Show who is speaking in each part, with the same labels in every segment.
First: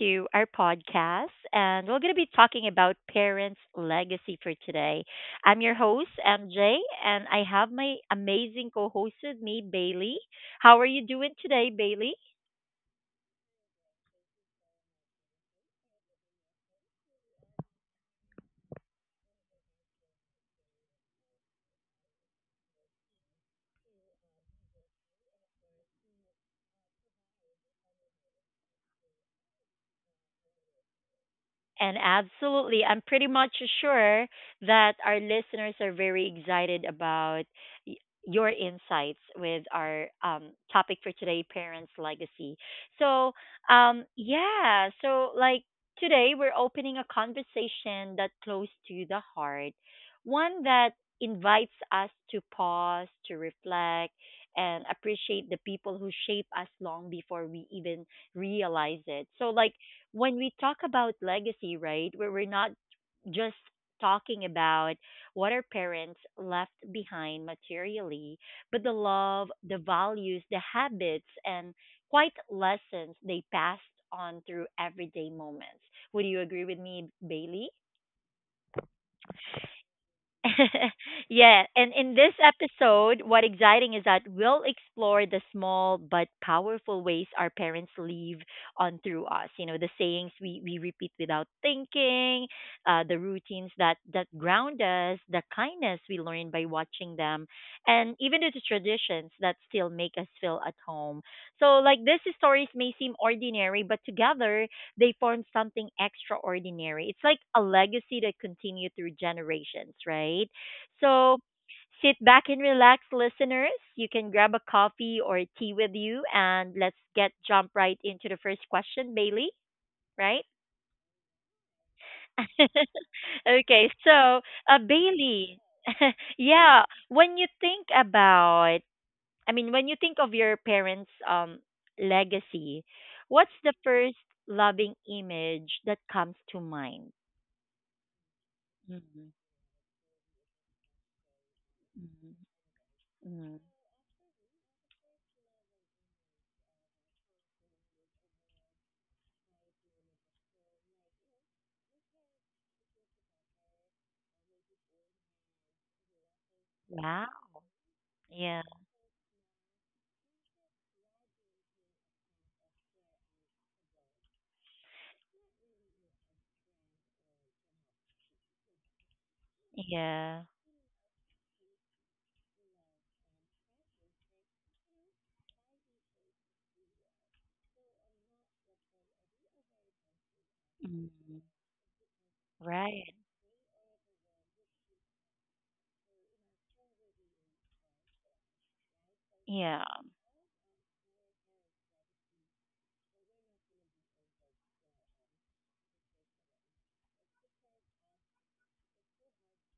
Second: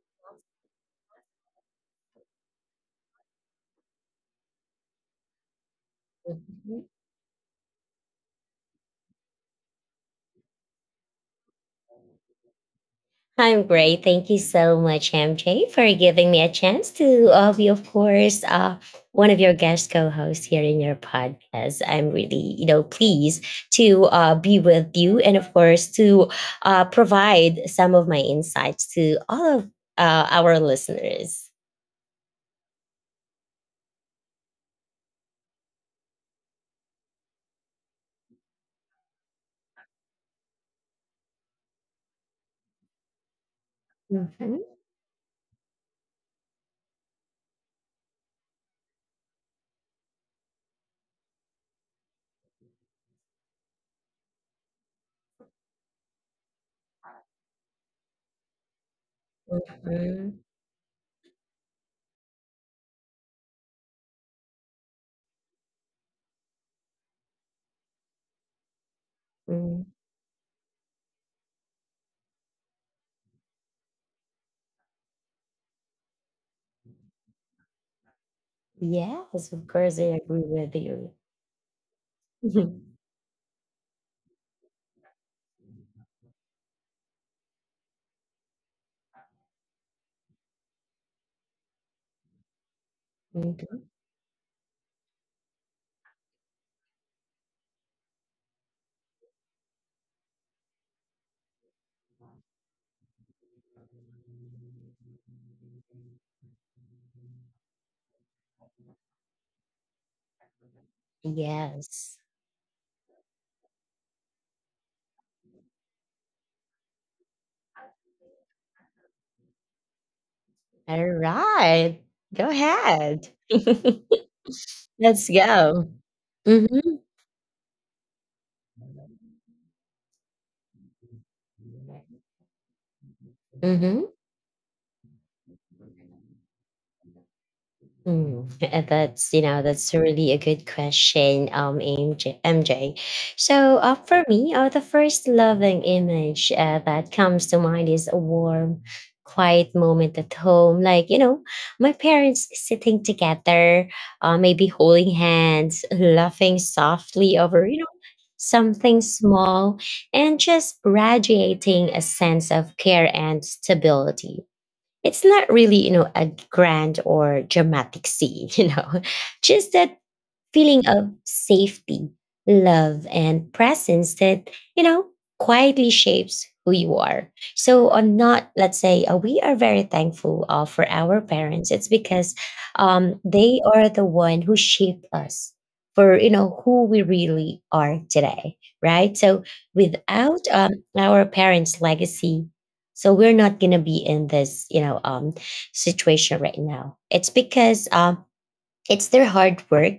Speaker 1: to our podcast. And we're going to be talking about parents' legacy for today. I'm your host, MJ, and I have my amazing co host with me, Bailey. How are you doing today, Bailey?
Speaker 2: I'm great. Thank you so much, MJ, for giving me a chance to be, of course, one of your guest co-hosts here in your podcast. I'm really, you know, pleased to be with you and, of course, to provide some of my insights to all of our listeners.
Speaker 1: And absolutely, I'm pretty much sure that our listeners are very excited about y- your insights with our topic for today, parents' legacy. So, um,
Speaker 2: Mhm.
Speaker 1: yeah, so like today, we're opening a conversation that's close to the heart, one that invites us to pause, to reflect, and appreciate the people who shape us long before we even realize it. So, like, when we talk about legacy, right, where we're not just talking about what our parents left behind materially, but the love,
Speaker 2: Mhm.
Speaker 1: the values, the habits, and quite lessons they passed on through everyday moments. Would you agree with me, Bailey?
Speaker 2: Yes, of course, I agree with you.
Speaker 1: Yeah, and in this episode, what exciting is that we'll explore the small but powerful ways our parents leave on through us. You know, the sayings we repeat without thinking, the
Speaker 2: Mhm.
Speaker 1: routines that ground us, the kindness we learn by watching them, and even the traditions that still make us feel at home. So, like, these stories may seem ordinary, but together, they formed something extraordinary. It's like a legacy that continued through generations, right? So
Speaker 2: Yes.
Speaker 1: sit back and relax, listeners. You can grab a coffee or tea with you, and let's get jump right into the first question, Bailey, right?
Speaker 2: All right. Go ahead.
Speaker 1: Okay, so
Speaker 2: Let's
Speaker 1: Bailey,
Speaker 2: go. Mm-hmm.
Speaker 1: yeah, when you think about, I mean, when you think of your parents' legacy, what's the
Speaker 2: Mm-hmm.
Speaker 1: first loving image that comes to mind?
Speaker 2: Mm, that's you
Speaker 1: Mhm,
Speaker 2: know that's really a good question,
Speaker 1: mhm,
Speaker 2: MJ. So
Speaker 1: mhm.
Speaker 2: for me, the first loving image that comes to mind is a warm, quiet moment at home, like you know, my parents sitting together, maybe holding hands, laughing softly
Speaker 1: Wow.
Speaker 2: over you know
Speaker 1: Yeah.
Speaker 2: something small, and just radiating a sense of care and stability. It's not really you know a grand or dramatic scene, you know, just that
Speaker 1: Yeah.
Speaker 2: feeling of safety, love, and presence that, you know, quietly shapes who you are. So on not, let's say, we are very thankful for our
Speaker 1: Mhm.
Speaker 2: parents. It's because
Speaker 1: Right.
Speaker 2: they are the one who shaped us for, you know, who we really are today, right? So
Speaker 1: Yeah.
Speaker 2: without our parents' legacy, so we're not going to be in this, you know, situation right now. It's because it's their hard work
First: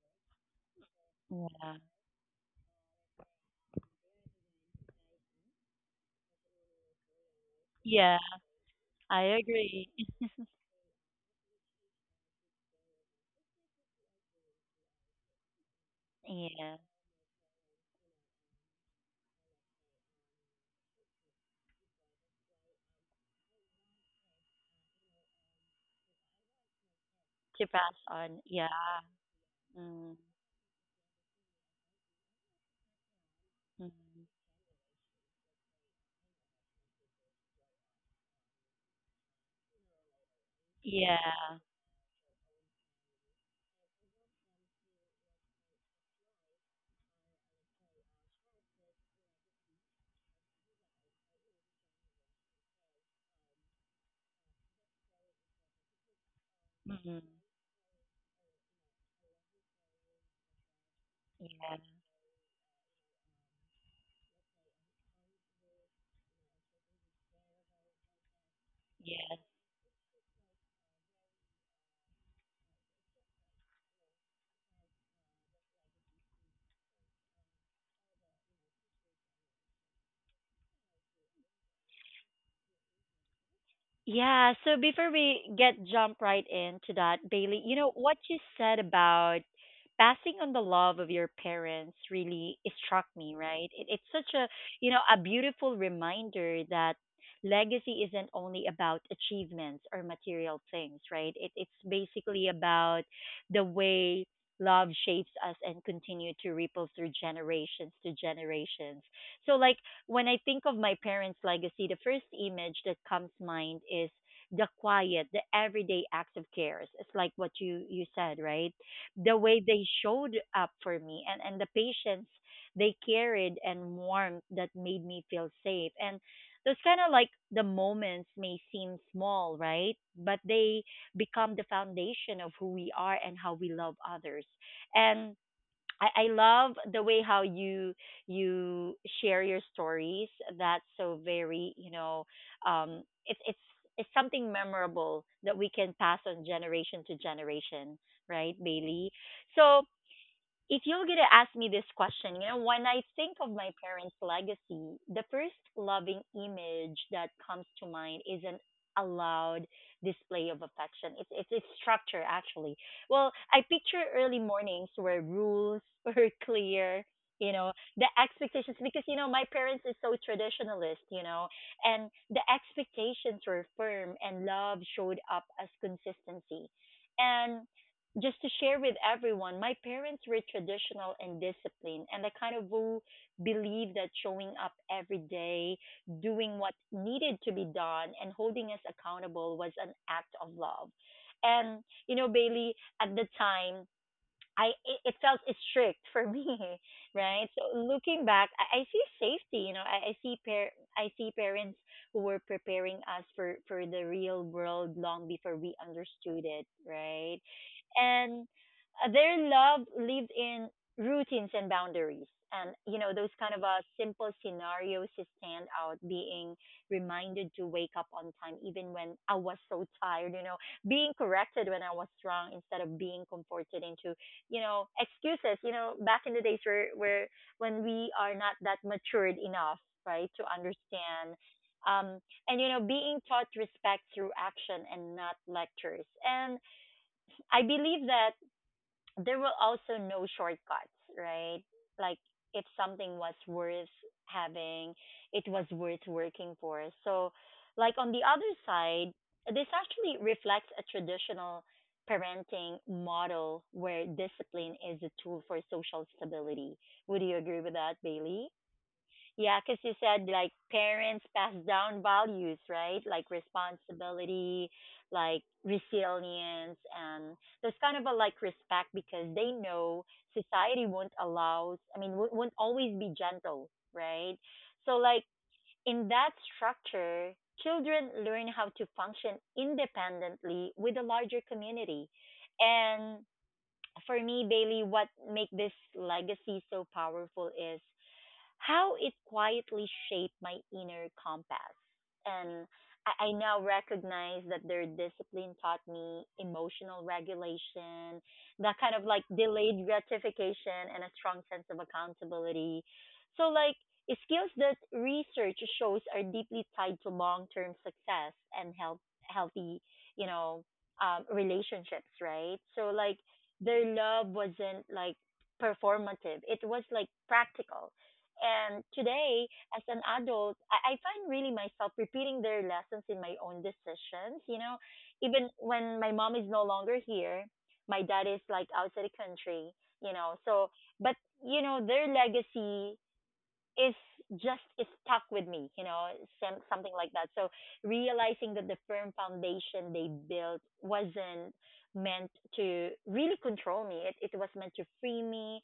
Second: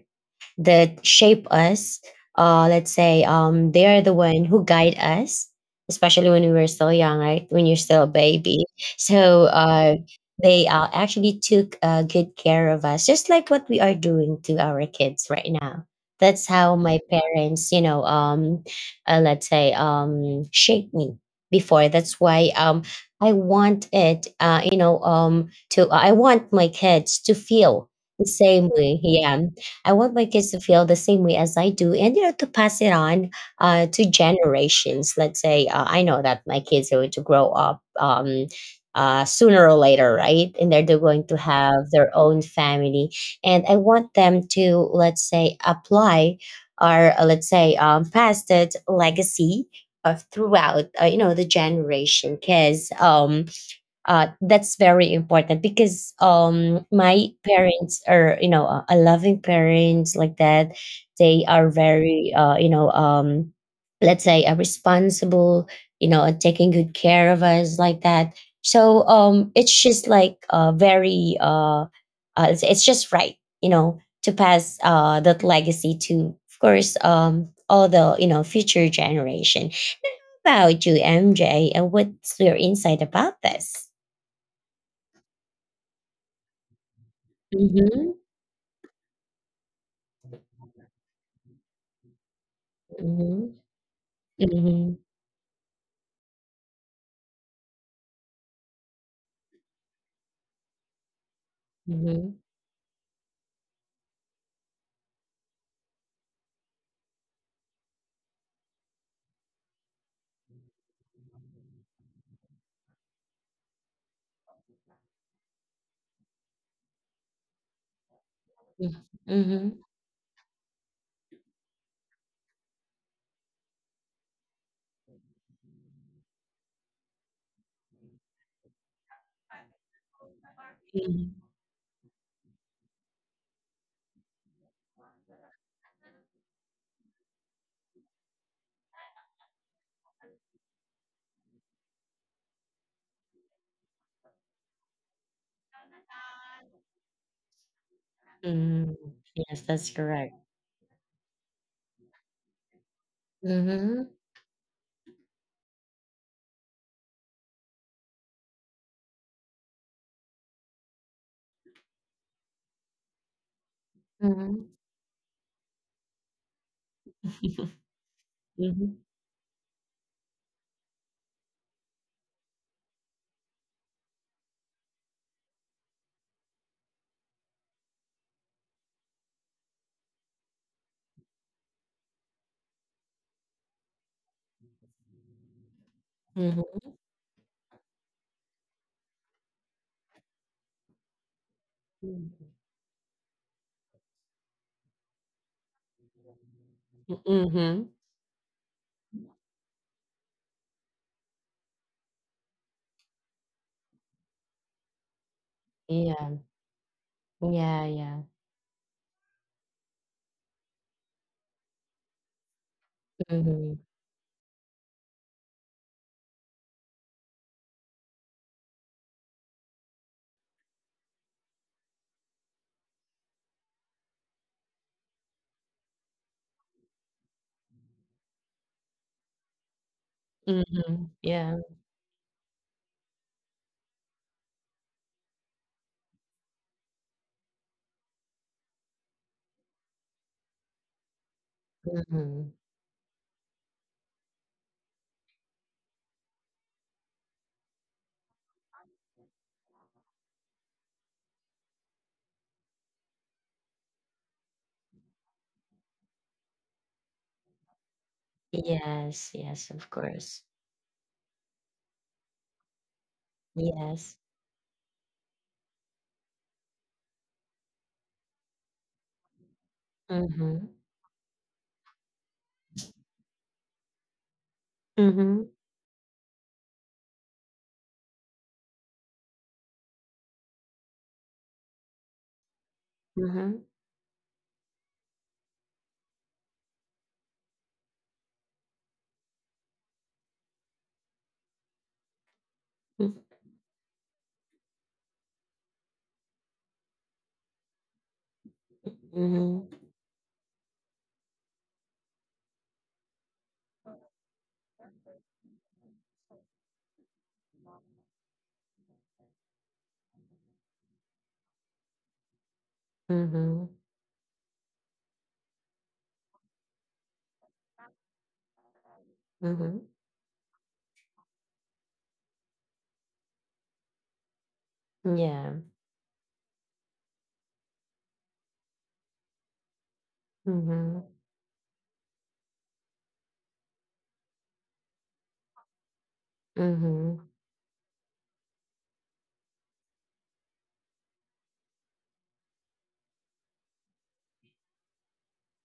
Speaker 2: that shape
Speaker 1: Yeah.
Speaker 2: us. Let's say they are the one who guide us, especially when we were still young, right? When you're still a
Speaker 1: Yeah.
Speaker 2: baby.
Speaker 1: I
Speaker 2: So
Speaker 1: agree.
Speaker 2: they actually took good care of us, just like what we are doing to our kids right now. That's how
Speaker 1: Yeah.
Speaker 2: my parents, you know, let's say, shaped me before. That's why I want it, you know, to I want my kids to
Speaker 1: To
Speaker 2: feel
Speaker 1: pass
Speaker 2: the
Speaker 1: on. Yeah.
Speaker 2: same way. Yeah, I
Speaker 1: Mm-hmm.
Speaker 2: want my kids to feel the same way as I do, and you know, to pass it on to generations. Let's say I know that my kids are going to grow up sooner or later, right? And they're going to
Speaker 1: Yeah.
Speaker 2: have their own family, and I want them to, let's say, apply or let's say pass that legacy of throughout you know the generation, because that's very important, because
Speaker 1: Mm-hmm.
Speaker 2: my parents are you know a loving parents like that. They are
Speaker 1: Yeah.
Speaker 2: very you know, let's say responsible, you know, and taking good care of us like that. So
Speaker 1: Yeah.
Speaker 2: it's just like it's just right, you know, to pass that legacy to, of course, all the you know future generation. About you, MJ? And what's your insight about this?
Speaker 1: Yeah, so before we get jump right into that, Bailey, you know what
Speaker 2: Mhm,
Speaker 1: you said about passing on the love of your parents really struck me,
Speaker 2: mhm,
Speaker 1: right? It, it's such a, you know,
Speaker 2: mhm,
Speaker 1: a beautiful reminder that legacy isn't only about achievements or material things, right? It, it's
Speaker 2: mhm,
Speaker 1: basically about the way love shapes us and continue to ripple through generations to generations. So like when I think of my parents' legacy, the first image that comes to mind is the quiet, the everyday acts of cares. It's like what you said, right?
Speaker 2: mm,
Speaker 1: The way
Speaker 2: mhm,
Speaker 1: they showed up for me and the patience they carried and warmth that made me feel safe. And those kind of like the moments may seem small, right? But they
Speaker 2: mhm,
Speaker 1: become the foundation of who we are and how we love others. And I love the way how you share your stories. That's so very, you know, it's it's something memorable that we can pass on generation to generation, right,
Speaker 2: mm.
Speaker 1: Bailey?
Speaker 2: Yes,
Speaker 1: So
Speaker 2: that's correct.
Speaker 1: if you're gonna ask me this question, you know, when I think of my
Speaker 2: Mhm,
Speaker 1: parents' legacy, the first loving image that comes to mind is not a loud display of affection. It's structure actually. Well, I picture early
Speaker 2: mhm,
Speaker 1: mornings where rules were clear, you know, the expectations because
Speaker 2: mhm,
Speaker 1: you know my parents is so traditionalist, you know, and the expectations were firm and love showed up as consistency. And just to share with everyone, my parents were traditional and disciplined, and I kind of who believe that showing up every day, doing what
Speaker 2: mhm,
Speaker 1: needed to be done, and holding us accountable was an act of love. And you know,
Speaker 2: mm,
Speaker 1: Bailey, at the time, it felt strict for me, right? So
Speaker 2: mhm.
Speaker 1: looking back, I see safety. You know, I see I see parents who were preparing us for the real world long before we
Speaker 2: Yeah,
Speaker 1: understood it, right?
Speaker 2: yeah, yeah.
Speaker 1: And their love lived in routines and boundaries. And you know those kind of
Speaker 2: Mhm,
Speaker 1: simple scenarios stand out. Being reminded to wake up on time, even when I was so tired. You know, being corrected when I was wrong instead of being comforted into you know excuses you know back in the days where when we are not that matured enough right to
Speaker 2: mhm,
Speaker 1: understand
Speaker 2: yeah,
Speaker 1: um and you know being taught respect through action and not lectures and I believe that there were also no shortcuts, right? Like
Speaker 2: mhm.
Speaker 1: if something was worth having, it was worth working for. So, like on the other side, this actually reflects a traditional parenting model where discipline is a tool for social stability. Would you agree with that, Bailey?
Speaker 2: Yes,
Speaker 1: Yeah,
Speaker 2: yes,
Speaker 1: because
Speaker 2: of
Speaker 1: you said
Speaker 2: course.
Speaker 1: like parents pass down values, right? Like
Speaker 2: Yes.
Speaker 1: responsibility, like resilience, and there's kind of a like respect because they know
Speaker 2: Mhm,
Speaker 1: society won't allow, I mean, won't always be gentle, right? So, like
Speaker 2: mhm,
Speaker 1: in that structure, children learn how to function independently with a larger community. And
Speaker 2: mhm,
Speaker 1: for me, Bailey, what make this legacy so powerful is how it quietly shaped my inner compass. And
Speaker 2: mhm,
Speaker 1: I now recognize that their discipline taught me emotional regulation, that kind of like
Speaker 2: mhm,
Speaker 1: delayed gratification, and a strong sense of accountability. So, like, skills that research shows are deeply tied to long term success and health, healthy, you know, relationships, right? So, like,
Speaker 2: mhm,
Speaker 1: their love wasn't like performative, it was like practical and today,
Speaker 2: mhm.
Speaker 1: as an adult, I find really myself repeating their lessons in my own decisions. You know, even
Speaker 2: Yeah.
Speaker 1: when my mom is no longer here, my dad is like outside the country, you know. So,
Speaker 2: Mhm,
Speaker 1: but, you know, their legacy is is stuck with me, you know, some, something like that.
Speaker 2: mhm,
Speaker 1: So, realizing that the firm foundation they built wasn't meant to really control me, it was meant to free me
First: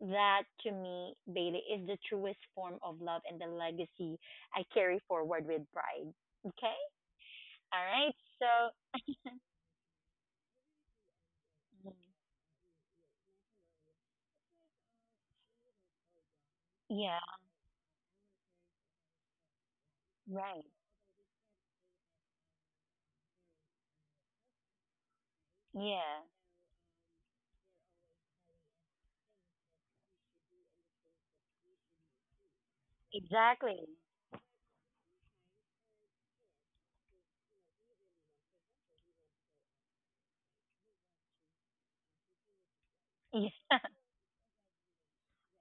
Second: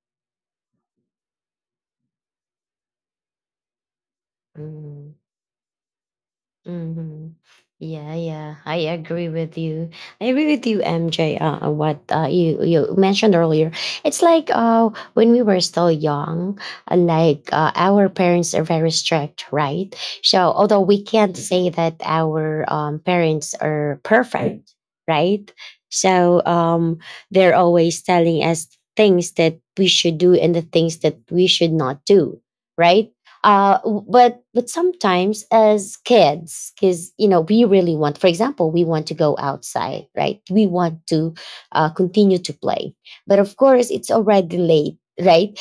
Speaker 1: that to me, Bailey, is the truest form of love and the legacy I carry
Speaker 2: mhm.
Speaker 1: forward with pride. Okay?
Speaker 2: Mm-hmm.
Speaker 1: All right.
Speaker 2: Yeah,
Speaker 1: So,
Speaker 2: yeah, I agree with you. I agree with you, MJ. What you you mentioned earlier, it's like when we were still young,
Speaker 1: yeah,
Speaker 2: like our parents are very strict, right? So
Speaker 1: right.
Speaker 2: although we can't say that our parents are perfect, right?
Speaker 1: Yeah,
Speaker 2: So they're always telling us things that we should do and the things that we should not do, right? uh,
Speaker 1: exactly.
Speaker 2: w- but but sometimes as kids, because you know we really want, for example, we want to go outside, right? We want to continue to play, but of course it's already late, right?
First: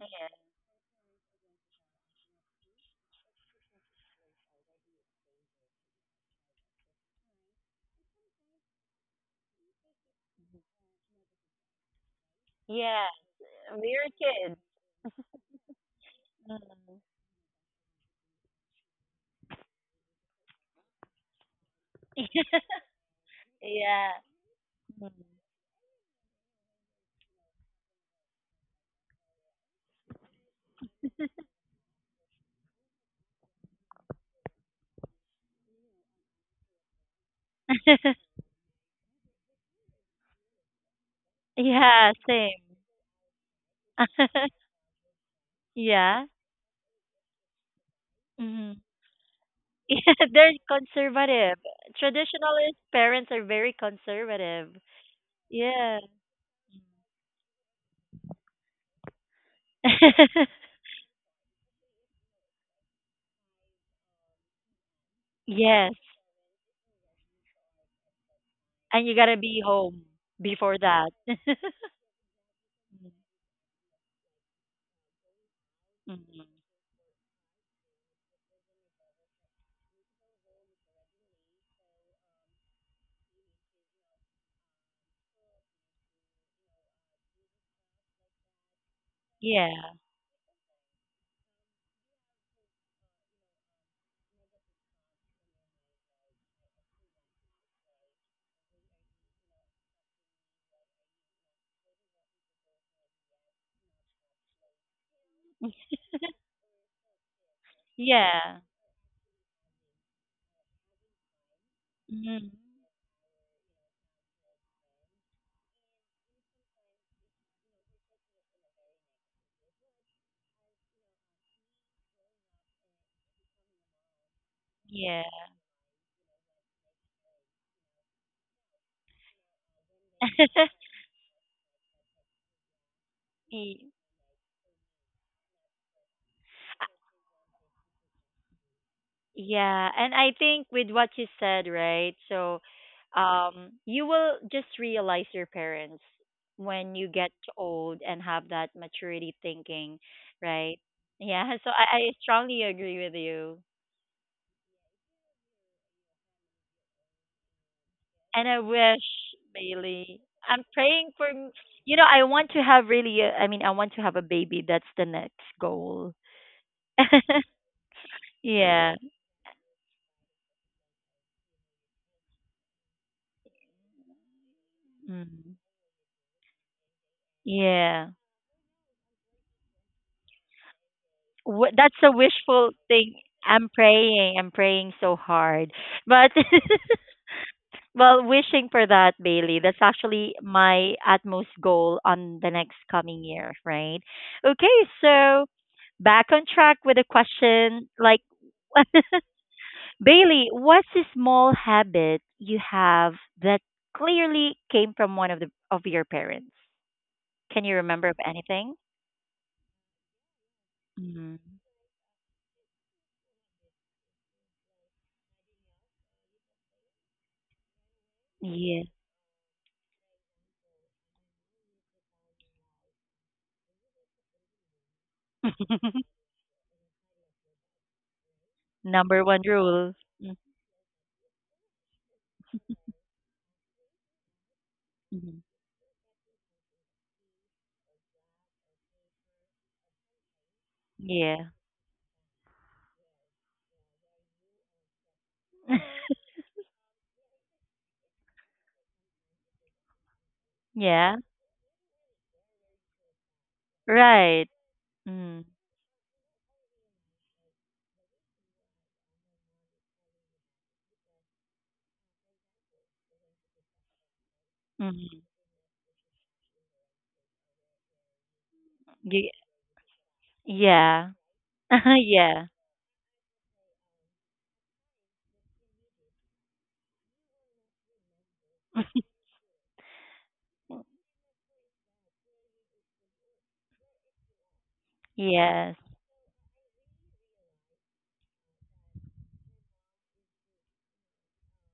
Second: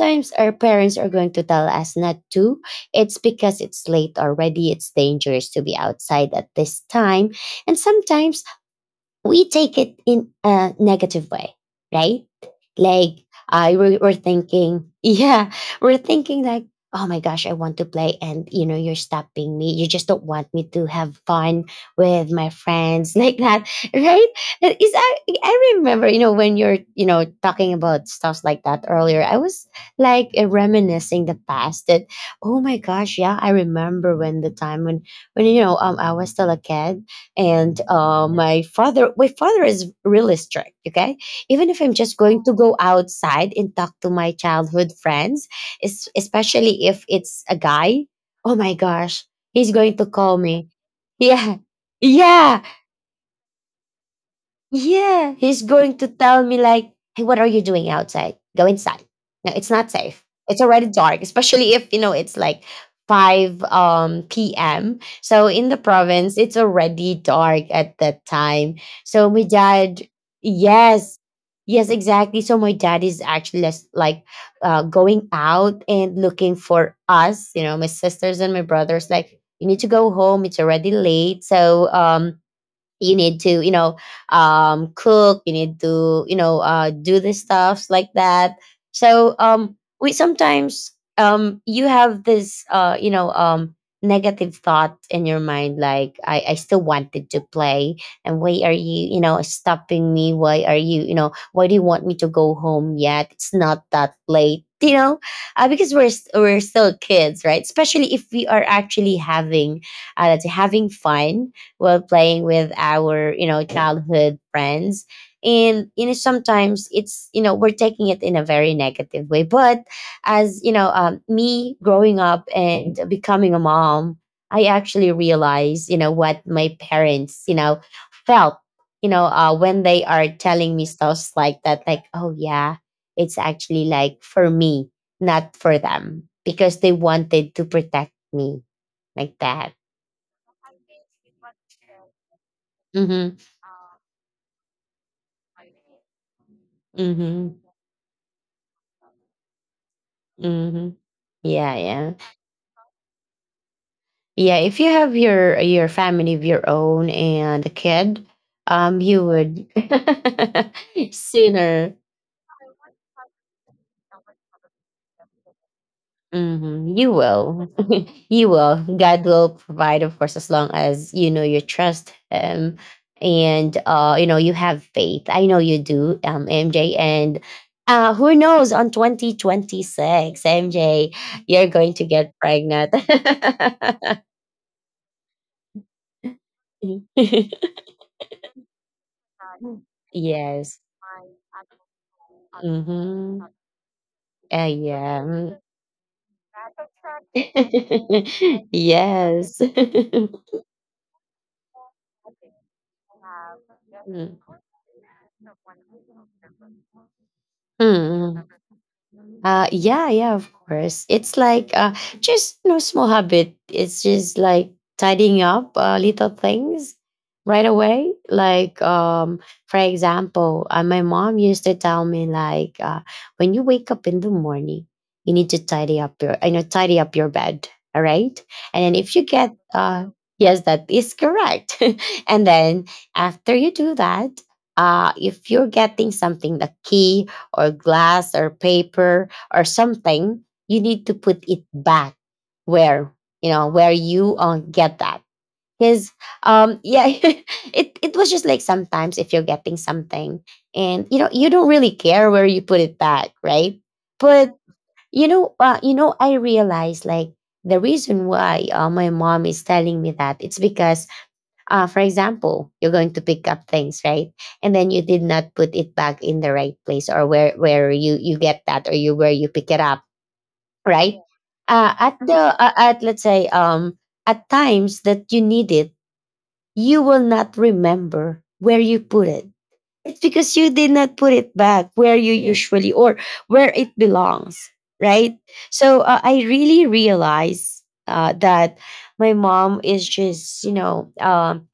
Speaker 1: Yeah,
Speaker 2: our parents are going to tell us not to. It's because it's late already, it's dangerous to be outside at this time. And sometimes we take it in a negative way, right?
Speaker 1: yeah,
Speaker 2: Like
Speaker 1: yeah.
Speaker 2: I We
Speaker 1: We
Speaker 2: were
Speaker 1: are kids.
Speaker 2: thinking, yeah, we're thinking like, oh my gosh, I want to play, and you know, you're stopping me. You just don't want me to have fun with my friends, like that,
Speaker 1: yeah.
Speaker 2: right? It Is I remember, you know, when you're you know talking about stuff like that earlier, I was like reminiscing the past, that, oh my gosh, yeah, I remember when the time when you know I was still a kid. And
Speaker 1: Mm.
Speaker 2: uh, my father is really strict, okay? Even if I'm
Speaker 1: yeah,
Speaker 2: just going to
Speaker 1: same.
Speaker 2: go outside and talk to my childhood friends,
Speaker 1: yeah.
Speaker 2: especially if it's a guy, oh
Speaker 1: Hmm.
Speaker 2: my gosh, he's going to
Speaker 1: Yeah,
Speaker 2: call
Speaker 1: they're
Speaker 2: me.
Speaker 1: conservative.
Speaker 2: Yeah, yeah,
Speaker 1: Traditionalist parents are very conservative.
Speaker 2: yeah, he's
Speaker 1: Yeah.
Speaker 2: going to tell me like, "Hey, what are you doing outside? Go inside. No, it's not safe. It's already dark," especially if you know it's like five p.m. So in the
Speaker 1: yes.
Speaker 2: province, it's already dark at that time.
Speaker 1: And you
Speaker 2: So
Speaker 1: gotta
Speaker 2: my
Speaker 1: be home
Speaker 2: dad,
Speaker 1: before that.
Speaker 2: yes, yes, exactly. So my dad is actually less like going out and
Speaker 1: Mhm.
Speaker 2: looking for us, you know, my sisters and my brothers, like, you need to go home. It's already late. So you need to you know cook, you need to you know do the stuffs like that. So
Speaker 1: Yeah,
Speaker 2: we sometimes, you have this negative thought in your mind, like, I still wanted to play, and why are you you know stopping me, why are you you know, why do you want me to go home yet, it's not that late, you know. Because we're still kids, right? Especially if we
Speaker 1: yeah,
Speaker 2: are actually having let's say having fun while playing
Speaker 1: mhm,
Speaker 2: with our you know childhood friends. And you know sometimes it's you know we're taking it in a very negative way, but as you know, me growing up and becoming a mom, I actually
Speaker 1: yeah.
Speaker 2: realized you know what my parents you know felt, you know, when they are telling me stuff like that, like, oh yeah, it's actually
Speaker 1: Y-
Speaker 2: like for me, not for them, because they wanted to protect me like that.
Speaker 1: Yeah, and I think with what you said, right? So,
Speaker 2: Mm-hmm.
Speaker 1: you will just realize your parents when you get
Speaker 2: Mm-hmm.
Speaker 1: old and have that maturity thinking, right?
Speaker 2: Hmm.
Speaker 1: Yeah, so
Speaker 2: Yeah,
Speaker 1: I
Speaker 2: yeah,
Speaker 1: strongly agree with you.
Speaker 2: yeah. If you have your family of your own and a kid,
Speaker 1: And I wish,
Speaker 2: you would
Speaker 1: Bailey, I'm praying for, m- you
Speaker 2: sooner.
Speaker 1: know, I want to have really, a, I mean, I want to have a baby. That's the next goal.
Speaker 2: Hmm. You will, you will.
Speaker 1: Yeah.
Speaker 2: God will provide, of course, as long as you know you trust Him, and you know you have faith. I
Speaker 1: Mm.
Speaker 2: know you do, MJ, and
Speaker 1: Yeah.
Speaker 2: who knows, on 2026, MJ, you're
Speaker 1: That's
Speaker 2: going to
Speaker 1: a
Speaker 2: get
Speaker 1: wishful
Speaker 2: pregnant.
Speaker 1: thing. I'm praying. I'm praying so hard. But, well, wishing for that, Bailey. That's actually
Speaker 2: Yes.
Speaker 1: my utmost goal on the next coming
Speaker 2: Mm-hmm.
Speaker 1: year, right? Okay. So,
Speaker 2: Yeah.
Speaker 1: back on track with the question like,
Speaker 2: Mm. Yes.
Speaker 1: Bailey, what's a small habit you have that
Speaker 2: Mm.
Speaker 1: clearly came from one of the of your parents? Can you remember of
Speaker 2: Mm.
Speaker 1: anything?
Speaker 2: Yeah, yeah, of course.
Speaker 1: Mm-hmm.
Speaker 2: It's like just no small habit. It's just like tidying up little things right away.
Speaker 1: Yeah.
Speaker 2: Like, for example, my mom used to tell me like, when you wake up in the morning, you need to tidy up your, you know, tidy up your bed. All right, and then if
Speaker 1: Number
Speaker 2: you
Speaker 1: one
Speaker 2: get,
Speaker 1: rule.
Speaker 2: yes, that is correct. And then after you do that,
Speaker 1: Mm-hmm.
Speaker 2: if you're getting something, a key or glass or paper or something, you need to put
Speaker 1: Yeah.
Speaker 2: it back where you know where you get that. Because yeah, it was just like sometimes if you're getting something and
Speaker 1: yeah.
Speaker 2: you know you don't really care where you put it back, right?
Speaker 1: Right.
Speaker 2: But
Speaker 1: Mm.
Speaker 2: you know, I realized like the reason why my mom is telling me that, it's because, for example, you're going to pick up things, right? And then you
Speaker 1: Mm-hmm.
Speaker 2: did not put it back in the right place, or where you get that, or you
Speaker 1: Y-
Speaker 2: where you pick it up,
Speaker 1: yeah.
Speaker 2: right? At the
Speaker 1: yeah.
Speaker 2: Mhm. At, let's say at times that you need it, you will not remember where you put it. It's because you did not put it back where you Yes. usually or where it belongs, right?
Speaker 1: yes.
Speaker 2: So I really realize that my mom is just you know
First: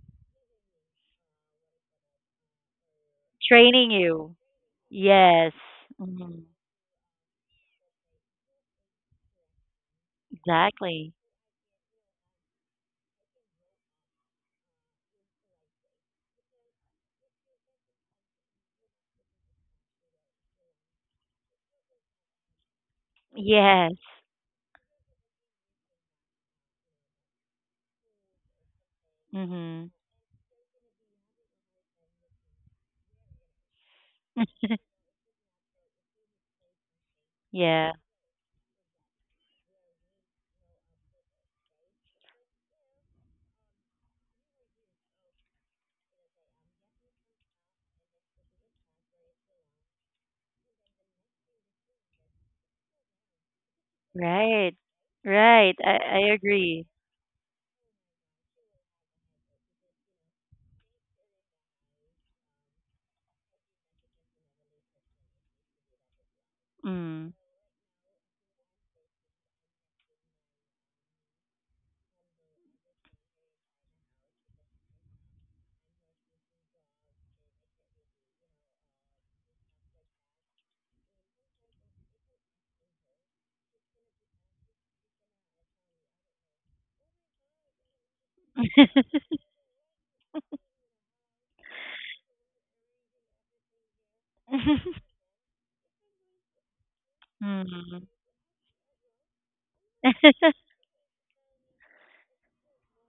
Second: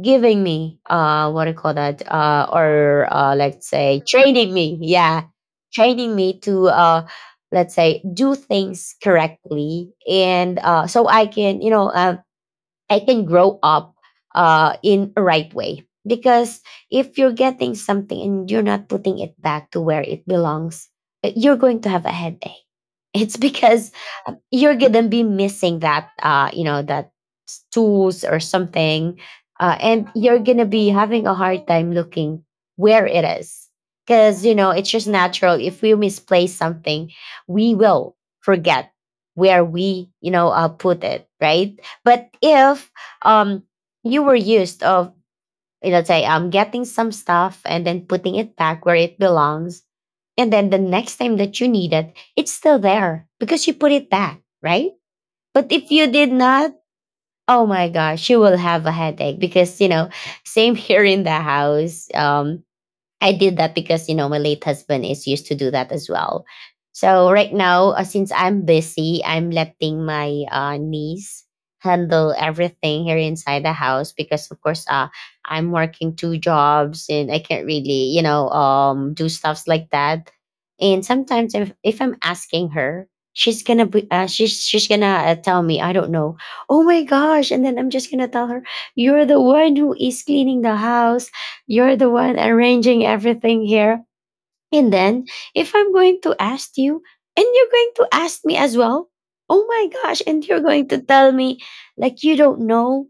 Speaker 2: giving me what do you call that, or let's
Speaker 1: Training
Speaker 2: say
Speaker 1: you.
Speaker 2: training me, yeah,
Speaker 1: Yes.
Speaker 2: training me
Speaker 1: Hmm.
Speaker 2: to let's say do things correctly, and so
Speaker 1: Exactly.
Speaker 2: I can you know I can grow up in a right way. Because if you're getting something and you're not putting it back to where it belongs, you're going to have a headache. It's because
Speaker 1: Yes.
Speaker 2: you're gonna be missing that, you know, that tools or something,
Speaker 1: Hmm.
Speaker 2: and you're gonna be having a hard time looking where it is. Because you know, it's just natural. If we misplace something, we
Speaker 1: Yeah.
Speaker 2: will forget where we, you know, put it, right? But if um you were used of, you know, say getting some stuff and then putting it back where it belongs, and then the next time that you need it, it's still there because you put it back,
Speaker 1: Right.
Speaker 2: right? But
Speaker 1: Right.
Speaker 2: if you did
Speaker 1: I
Speaker 2: not,
Speaker 1: agree.
Speaker 2: oh my gosh, you will have a headache because you know, same here in the house. I did that because you know my late husband is used to do that as well. So
Speaker 1: Mm.
Speaker 2: right now, since I'm busy, I'm letting my niece handle everything here inside the house because of course I'm working two jobs and I can't really you know do stuffs like that. And sometimes if I'm asking her, she's gonna be she's gonna tell me I don't know. Oh my gosh! And then I'm just gonna tell her, you're the one who is cleaning the house, you're the one arranging everything here. And then, if I'm going to ask you, and you're going
Speaker 1: mm.
Speaker 2: to ask me as well, oh my gosh, and you're going to tell me like you don't know.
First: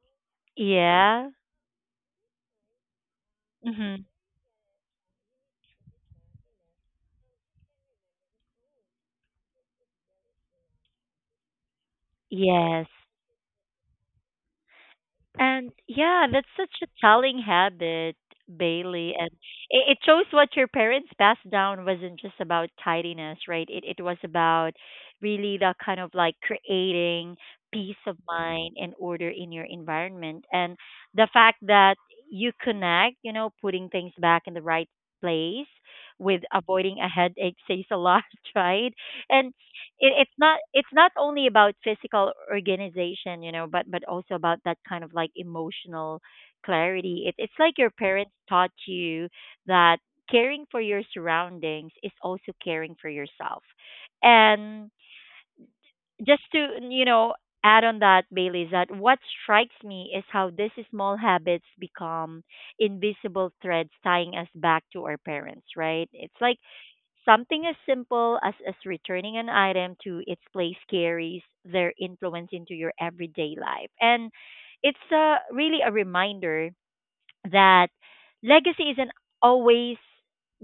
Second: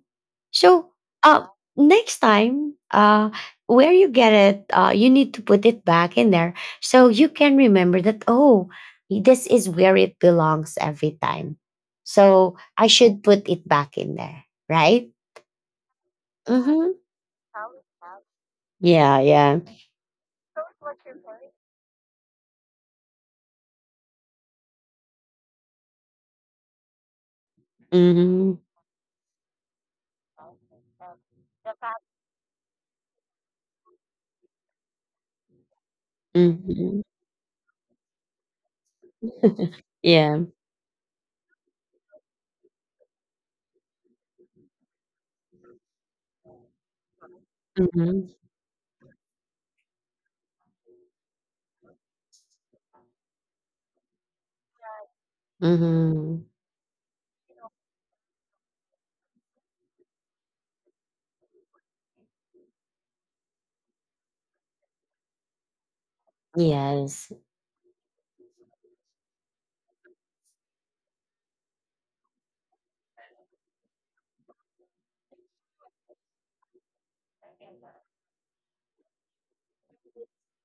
Speaker 2: So,
Speaker 1: yeah.
Speaker 2: uh, next time, where
Speaker 1: Mm-hmm.
Speaker 2: you get it, you need to put it back in there so you can remember that, oh, this is where it belongs every time. So, I
Speaker 1: Yes.
Speaker 2: should put it back in there, right?
Speaker 1: And yeah, that's such a
Speaker 2: Mm-hmm.
Speaker 1: telling habit, Bailey.
Speaker 2: Yeah,
Speaker 1: And
Speaker 2: yeah.
Speaker 1: it shows what your parents passed down wasn't just about tidiness, right? It was about really the kind of like creating peace of
Speaker 2: Mhm.
Speaker 1: mind and order in your environment. And the fact that you connect, you know, putting things back in the right place with avoiding
Speaker 2: Mhm.
Speaker 1: a headache says a lot, right? And it,
Speaker 2: Yeah.
Speaker 1: it's not only about physical organization you know but also about that kind of like emotional clarity it, it's like your
Speaker 2: Mhm.
Speaker 1: parents taught you that caring for your surroundings is also caring for yourself and just
Speaker 2: Mhm.
Speaker 1: to you know add on that bailey is that what strikes me is how these small habits become invisible threads tying us back to our parents right it's like
Speaker 2: Yes.
Speaker 1: something as simple as returning an item to its place carries their influence into your everyday life. And it's really a reminder that legacy isn't always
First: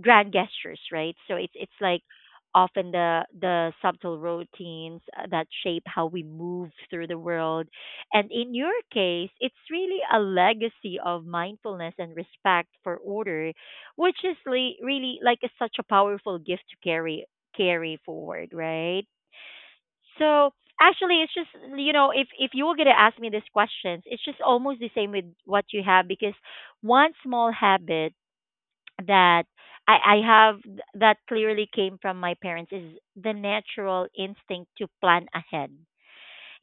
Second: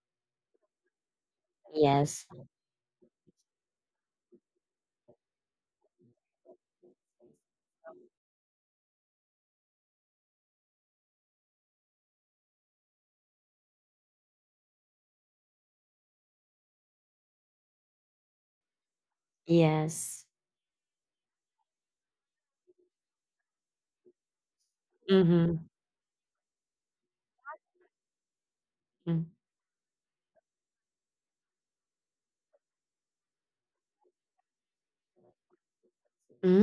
Speaker 1: grand gestures, right? So it's like
Speaker 2: Yes.
Speaker 1: often the subtle routines that shape how we move through the world. And in your case, it's really a legacy of mindfulness and respect for order, which is really like a, such a powerful gift to carry carry forward, right?
Speaker 2: Yes.
Speaker 1: So actually, it's just you know, if you were gonna ask me these questions, it's just almost the same with what
Speaker 2: Mhm.
Speaker 1: you have because one small habit
Speaker 2: Mm.
Speaker 1: that I have that clearly came from my parents is the natural instinct to plan ahead.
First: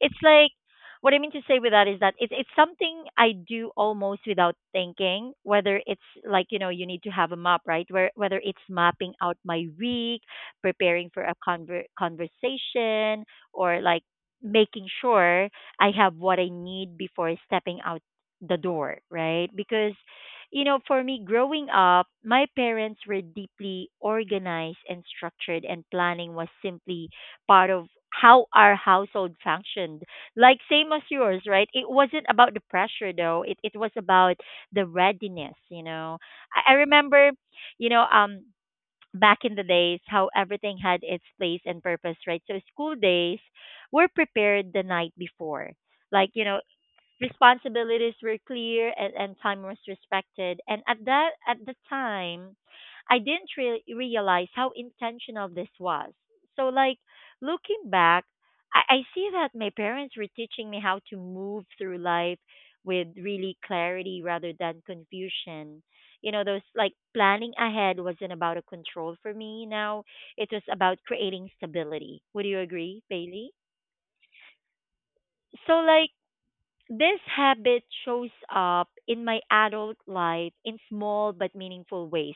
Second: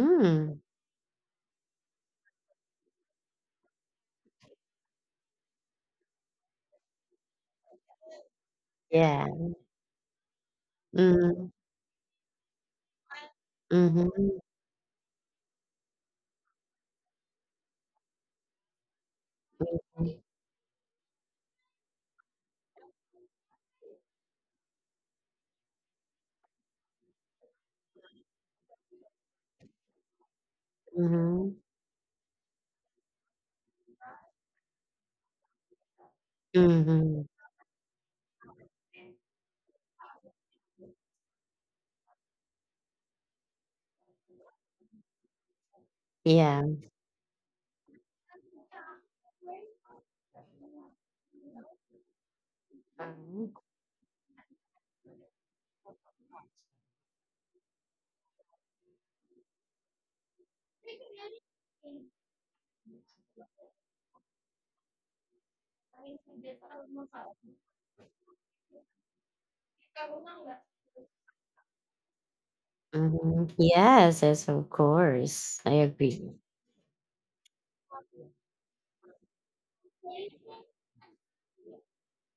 Speaker 1: It's like what I mean to say with that is that it's something I do almost without thinking. Whether it's like you know you need to have a map, right? Where whether it's mapping
Speaker 2: Yeah.
Speaker 1: out my week, preparing for a
Speaker 2: Mhm.
Speaker 1: conversation, or
Speaker 2: Mhm.
Speaker 1: making sure I have what I need before stepping out the door, right? Because for me growing up, my parents were deeply organized and structured, and planning was simply part of how our household functioned. Like same as yours,
Speaker 2: Mhm.
Speaker 1: right? It wasn't about the pressure though. It was about the readiness, I
Speaker 2: Mhm.
Speaker 1: remember, you know, um back in the days how everything had its place and purpose, right? So school days were prepared the night before. Like, you know,
Speaker 2: Yeah.
Speaker 1: Responsibilities were clear, and time was respected. And at the time, I didn't realize how intentional this was. So looking back, I see that my parents were teaching me how to move through life with really clarity rather than confusion. You know, those like planning ahead wasn't about a control for me now. It was about creating stability. Would you agree, Bailey?
Speaker 2: Mhm. Yes. Yes. Of course. I
Speaker 1: So
Speaker 2: agree.
Speaker 1: this habit shows up in my adult life in small but meaningful ways.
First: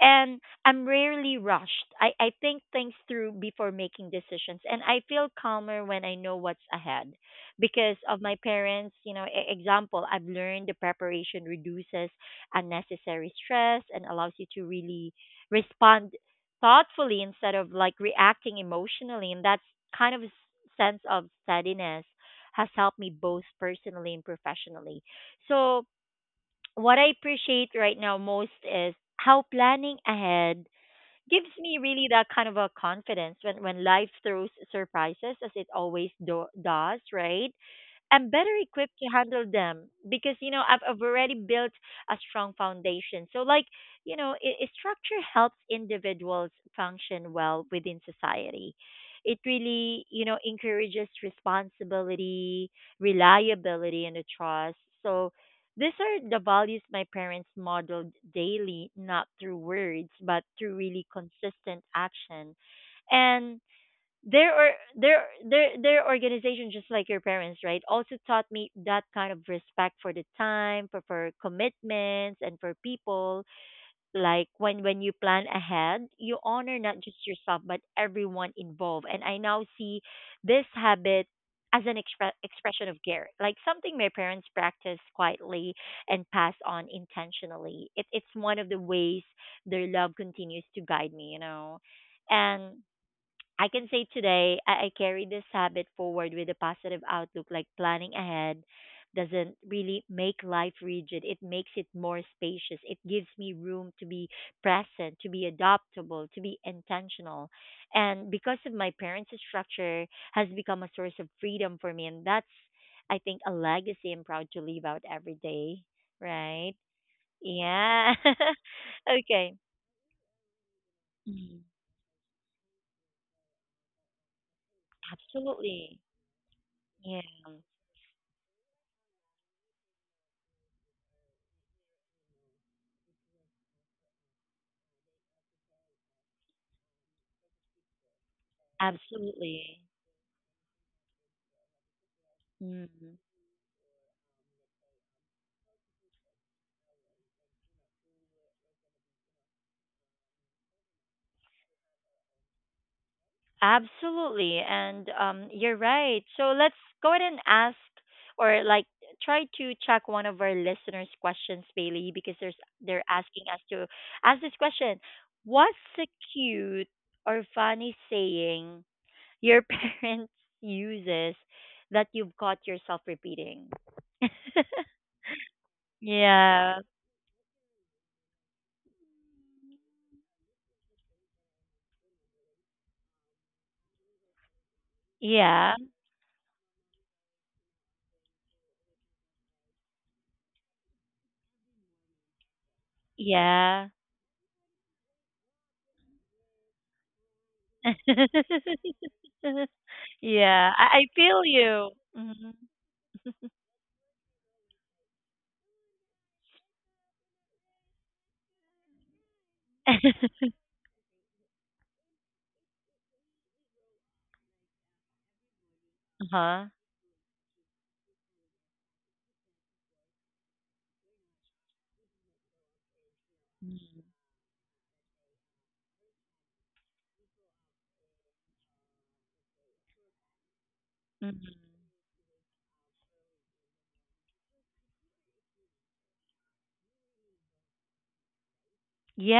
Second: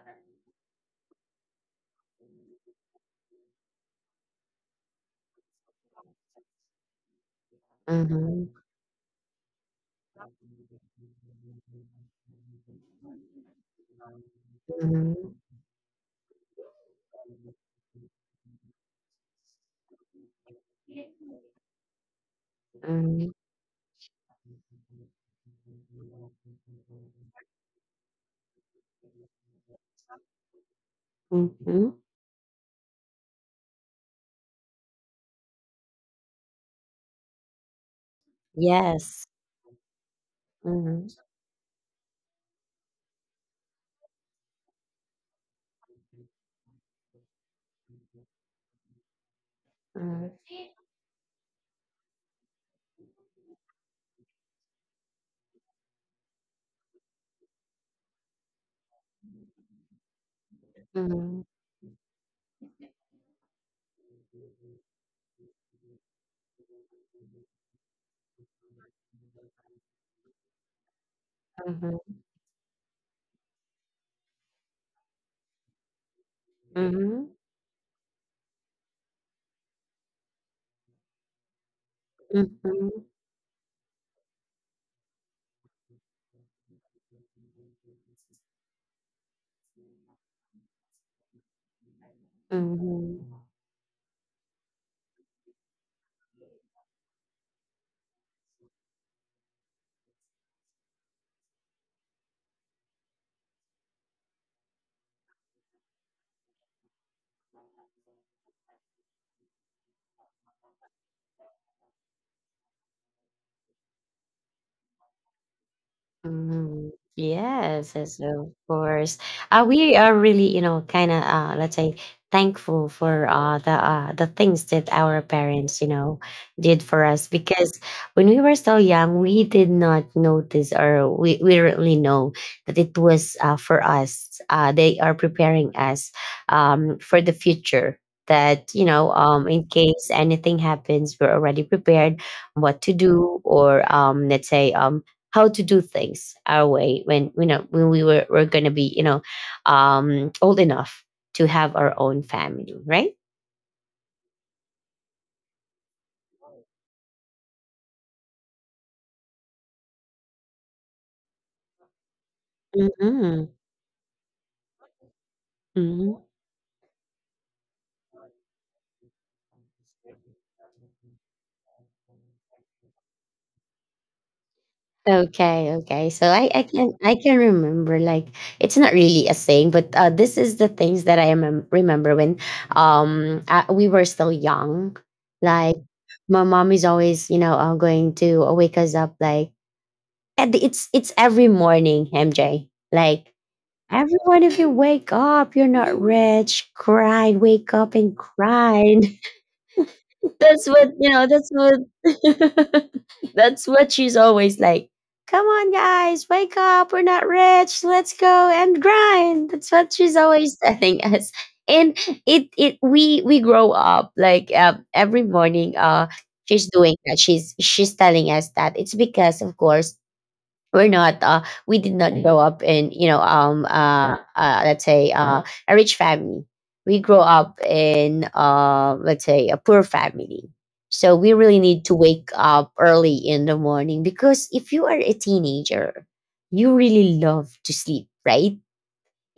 Speaker 1: And I'm rarely rushed. I think things through before making decisions. And I feel calmer when I know what's ahead. Because of my
Speaker 2: Mhm.
Speaker 1: parents, example, I've learned the preparation reduces unnecessary stress and allows you to really
Speaker 2: Mhm.
Speaker 1: respond thoughtfully instead of reacting emotionally. And that's kind of a sense of steadiness has helped me
Speaker 2: Mhm.
Speaker 1: both personally and professionally. So, what I appreciate right now most is how planning ahead gives me
Speaker 2: Mhm.
Speaker 1: really that kind of a confidence when, life throws surprises as it always does, right? I'm better equipped to
Speaker 2: Yes.
Speaker 1: handle them because I've
Speaker 2: Mhm.
Speaker 1: already built a strong foundation. So like you know, I structure helps individuals function well within society. It really
Speaker 2: Mhm.
Speaker 1: encourages responsibility, reliability, and a trust. So these are the values my parents modeled daily, not through words but through really
Speaker 2: Mhm.
Speaker 1: consistent action. And their or their their organization, just like your parents, right, also taught me that kind of respect for the time, for,
Speaker 2: Mhm.
Speaker 1: commitments, and for people. Like when you plan ahead, you honor not just
Speaker 2: Mhm.
Speaker 1: yourself but everyone involved. And I now see this habit as an expression
Speaker 2: Mhm.
Speaker 1: of care, like something my parents practiced quietly and passed on intentionally. It's one of the ways their love continues to guide me, and
Speaker 2: Mhm.
Speaker 1: I can say today I carry this habit forward with a positive outlook. Like planning ahead doesn't really make life rigid. It makes it more spacious. It gives me room to be present, to be adaptable, to be intentional. And because of my parents' structure has become a source of freedom for me, and that's I think a legacy I'm proud to leave out every day. Right?
Speaker 2: Mm, yes,
Speaker 1: Yeah.
Speaker 2: yes, of course.
Speaker 1: Okay.
Speaker 2: We are really, you know, kind of,
Speaker 1: Mm,
Speaker 2: let's say, thankful for the things that our parents, you
Speaker 1: absolutely.
Speaker 2: know, did for
Speaker 1: Yeah.
Speaker 2: us. Because when we were so young, we did not notice, or we really know that it was for us. They are preparing us for the future. That you know, in
Speaker 1: Absolutely.
Speaker 2: case anything happens, we're already prepared. What to
Speaker 1: Mm,
Speaker 2: do, or let's say, how to do things our way when you know when we were going to be you know old enough to have our own family, right?
Speaker 1: absolutely. And you're right. So let's go ahead and ask or like try to check one of our listeners' questions, Bailey, because there's they're asking
Speaker 2: Mm-hmm.
Speaker 1: us to ask this question. What's a
Speaker 2: hmm
Speaker 1: cute or funny saying your parents uses that you've caught yourself repeating?
Speaker 2: Okay, okay. So I
Speaker 1: Yeah.
Speaker 2: can I can remember like it's not really a saying, but this is the things that I remember when we were still young.
Speaker 1: Yeah.
Speaker 2: Like my mom is always you know going to wake us up like and it's every morning, MJ. Like,
Speaker 1: Yeah.
Speaker 2: everyone, if you wake up, you're not rich. Grind, wake up and grind. That's
Speaker 1: Yeah.
Speaker 2: what
Speaker 1: I
Speaker 2: you know.
Speaker 1: feel
Speaker 2: That's what.
Speaker 1: you. Mhm.
Speaker 2: That's what she's always like. Come on, guys, wake up. We're not rich. Let's go and grind. That's what she's always telling us. And we grow up like every morning.
Speaker 1: Uh-huh.
Speaker 2: She's doing that. She's telling us that it's because, of course, we're not we did not grow up in you know
Speaker 1: Mm,
Speaker 2: let's say a rich family. We grow up in let's say a poor family, so we
Speaker 1: mhm.
Speaker 2: really need to wake up early in the morning because if you are a teenager you really love to sleep, right?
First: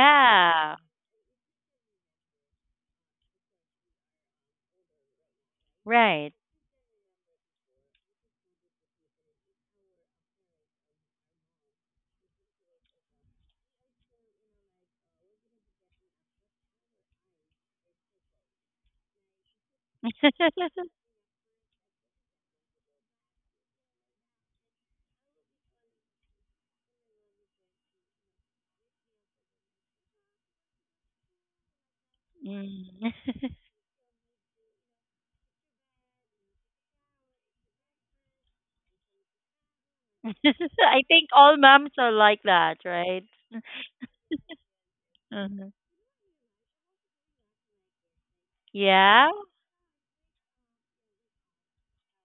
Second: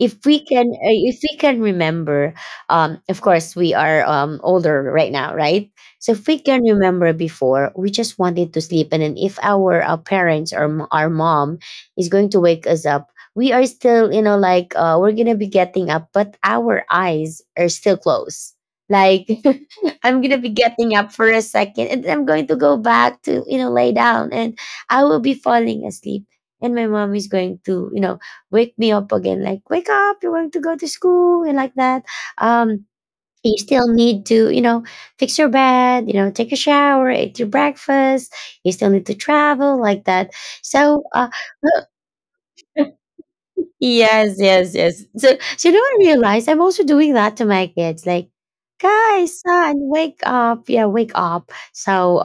Speaker 2: If we can if we can remember, of course we are older right now, right? So if
Speaker 1: right.
Speaker 2: we can remember before, we just wanted to sleep, and then if our, parents or our mom is going to wake us up, we are still you know like we're gonna be getting up but our eyes are still closed, like I'm gonna be getting up for a second and I'm going to go back to you know lay down and I will be falling asleep. And my mom is going to you know wake me up again, like, wake up, you're going to go to school, and like that. Um,
Speaker 1: Mm.
Speaker 2: you still need to, you know, fix your bed, you know, take a shower, eat your breakfast. You still need to travel, like that.
Speaker 1: I
Speaker 2: So,
Speaker 1: think all moms are like that, right?
Speaker 2: yes, yes, yes. So, so
Speaker 1: Mhm.
Speaker 2: you know, I realized I'm also doing that to my kids, like,
Speaker 1: Yeah.
Speaker 2: guys, son, wake up, yeah, wake up. So,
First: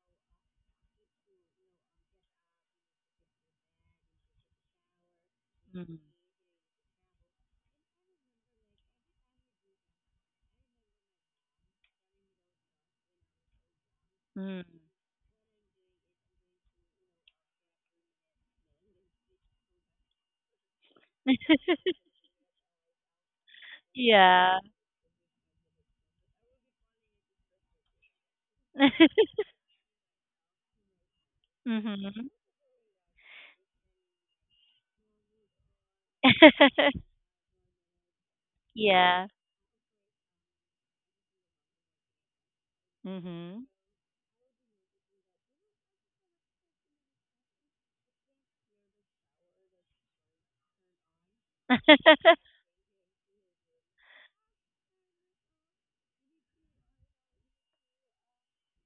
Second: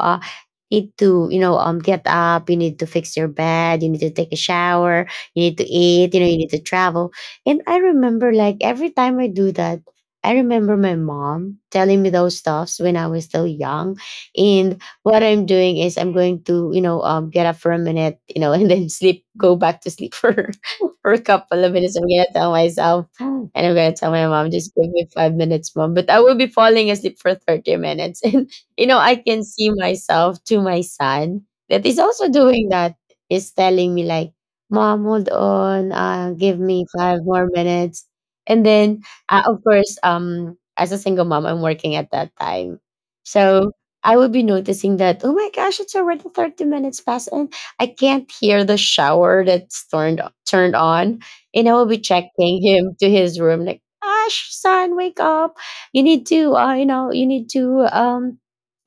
Speaker 2: need to you know get up, you need to fix your bed, you need to take a shower, you need to
Speaker 1: Mm.
Speaker 2: eat, you know, you need to travel. And I remember like every time I do that, I remember my mom telling me those stuffs when I was still young.
Speaker 1: Mm.
Speaker 2: And what I'm doing is I'm going to you know get up for a minute, you know, and then sleep, go back to sleep for for a couple of minutes, I'm gonna tell myself. And I'm gonna tell my mom,
Speaker 1: Yeah.
Speaker 2: just give me 5 minutes, mom, but I will be falling asleep for 30 minutes. You know, I can see myself to my son that is also
Speaker 1: Mhm.
Speaker 2: doing that, is telling me like, mom, hold on, give me five more minutes. And then
Speaker 1: Yeah.
Speaker 2: of course, as a single mom, I'm working at that time.
Speaker 1: Mhm.
Speaker 2: So I would be noticing that, oh my gosh, it's already 30 minutes past and I can't hear the shower that's turned on. And I
Speaker 1: Mhm.
Speaker 2: will be checking him to his room, like, Ash, son, wake up, you need to you know you need to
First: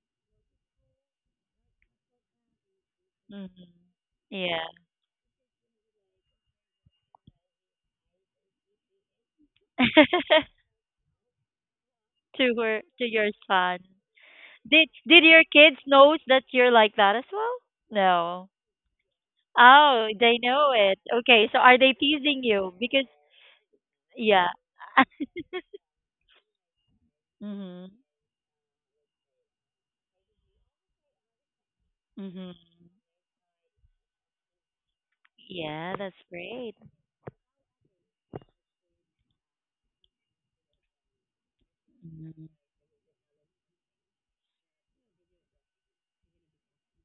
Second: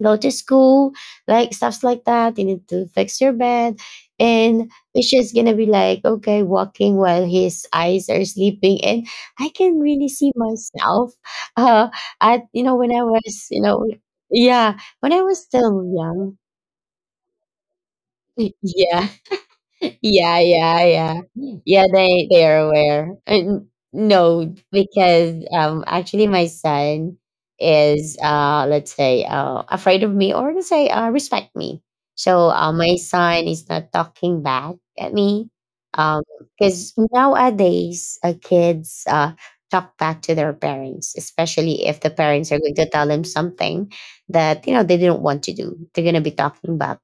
Speaker 2: go to school, like stuffs like that. You need to fix your bed.
Speaker 1: Yeah.
Speaker 2: And it's just gonna be like, okay, walking while his eyes are sleeping. And I can really see myself. Uh at
Speaker 1: To
Speaker 2: you know,
Speaker 1: her,
Speaker 2: when I
Speaker 1: to your
Speaker 2: was, you
Speaker 1: son.
Speaker 2: know, yeah, when I
Speaker 1: Did
Speaker 2: was
Speaker 1: your kids
Speaker 2: still
Speaker 1: knows
Speaker 2: young.
Speaker 1: that you're like that as well? No.
Speaker 2: Yeah,
Speaker 1: Oh, they
Speaker 2: yeah,
Speaker 1: know
Speaker 2: yeah,
Speaker 1: it.
Speaker 2: yeah.
Speaker 1: Okay, so are
Speaker 2: Yeah,
Speaker 1: they
Speaker 2: they
Speaker 1: teasing
Speaker 2: they are
Speaker 1: you? Because
Speaker 2: aware. And
Speaker 1: yeah.
Speaker 2: no, because actually my son
Speaker 1: Mhm.
Speaker 2: is let's say afraid of me or let's say respect me. So
Speaker 1: Mhm.
Speaker 2: my son is not talking back at me.
Speaker 1: Yeah, that's
Speaker 2: Um
Speaker 1: great.
Speaker 2: because nowadays kids talk back to their parents, especially if the
Speaker 1: Mhm.
Speaker 2: parents are going to tell them something that you know they didn't want to do. They're gonna be talking back.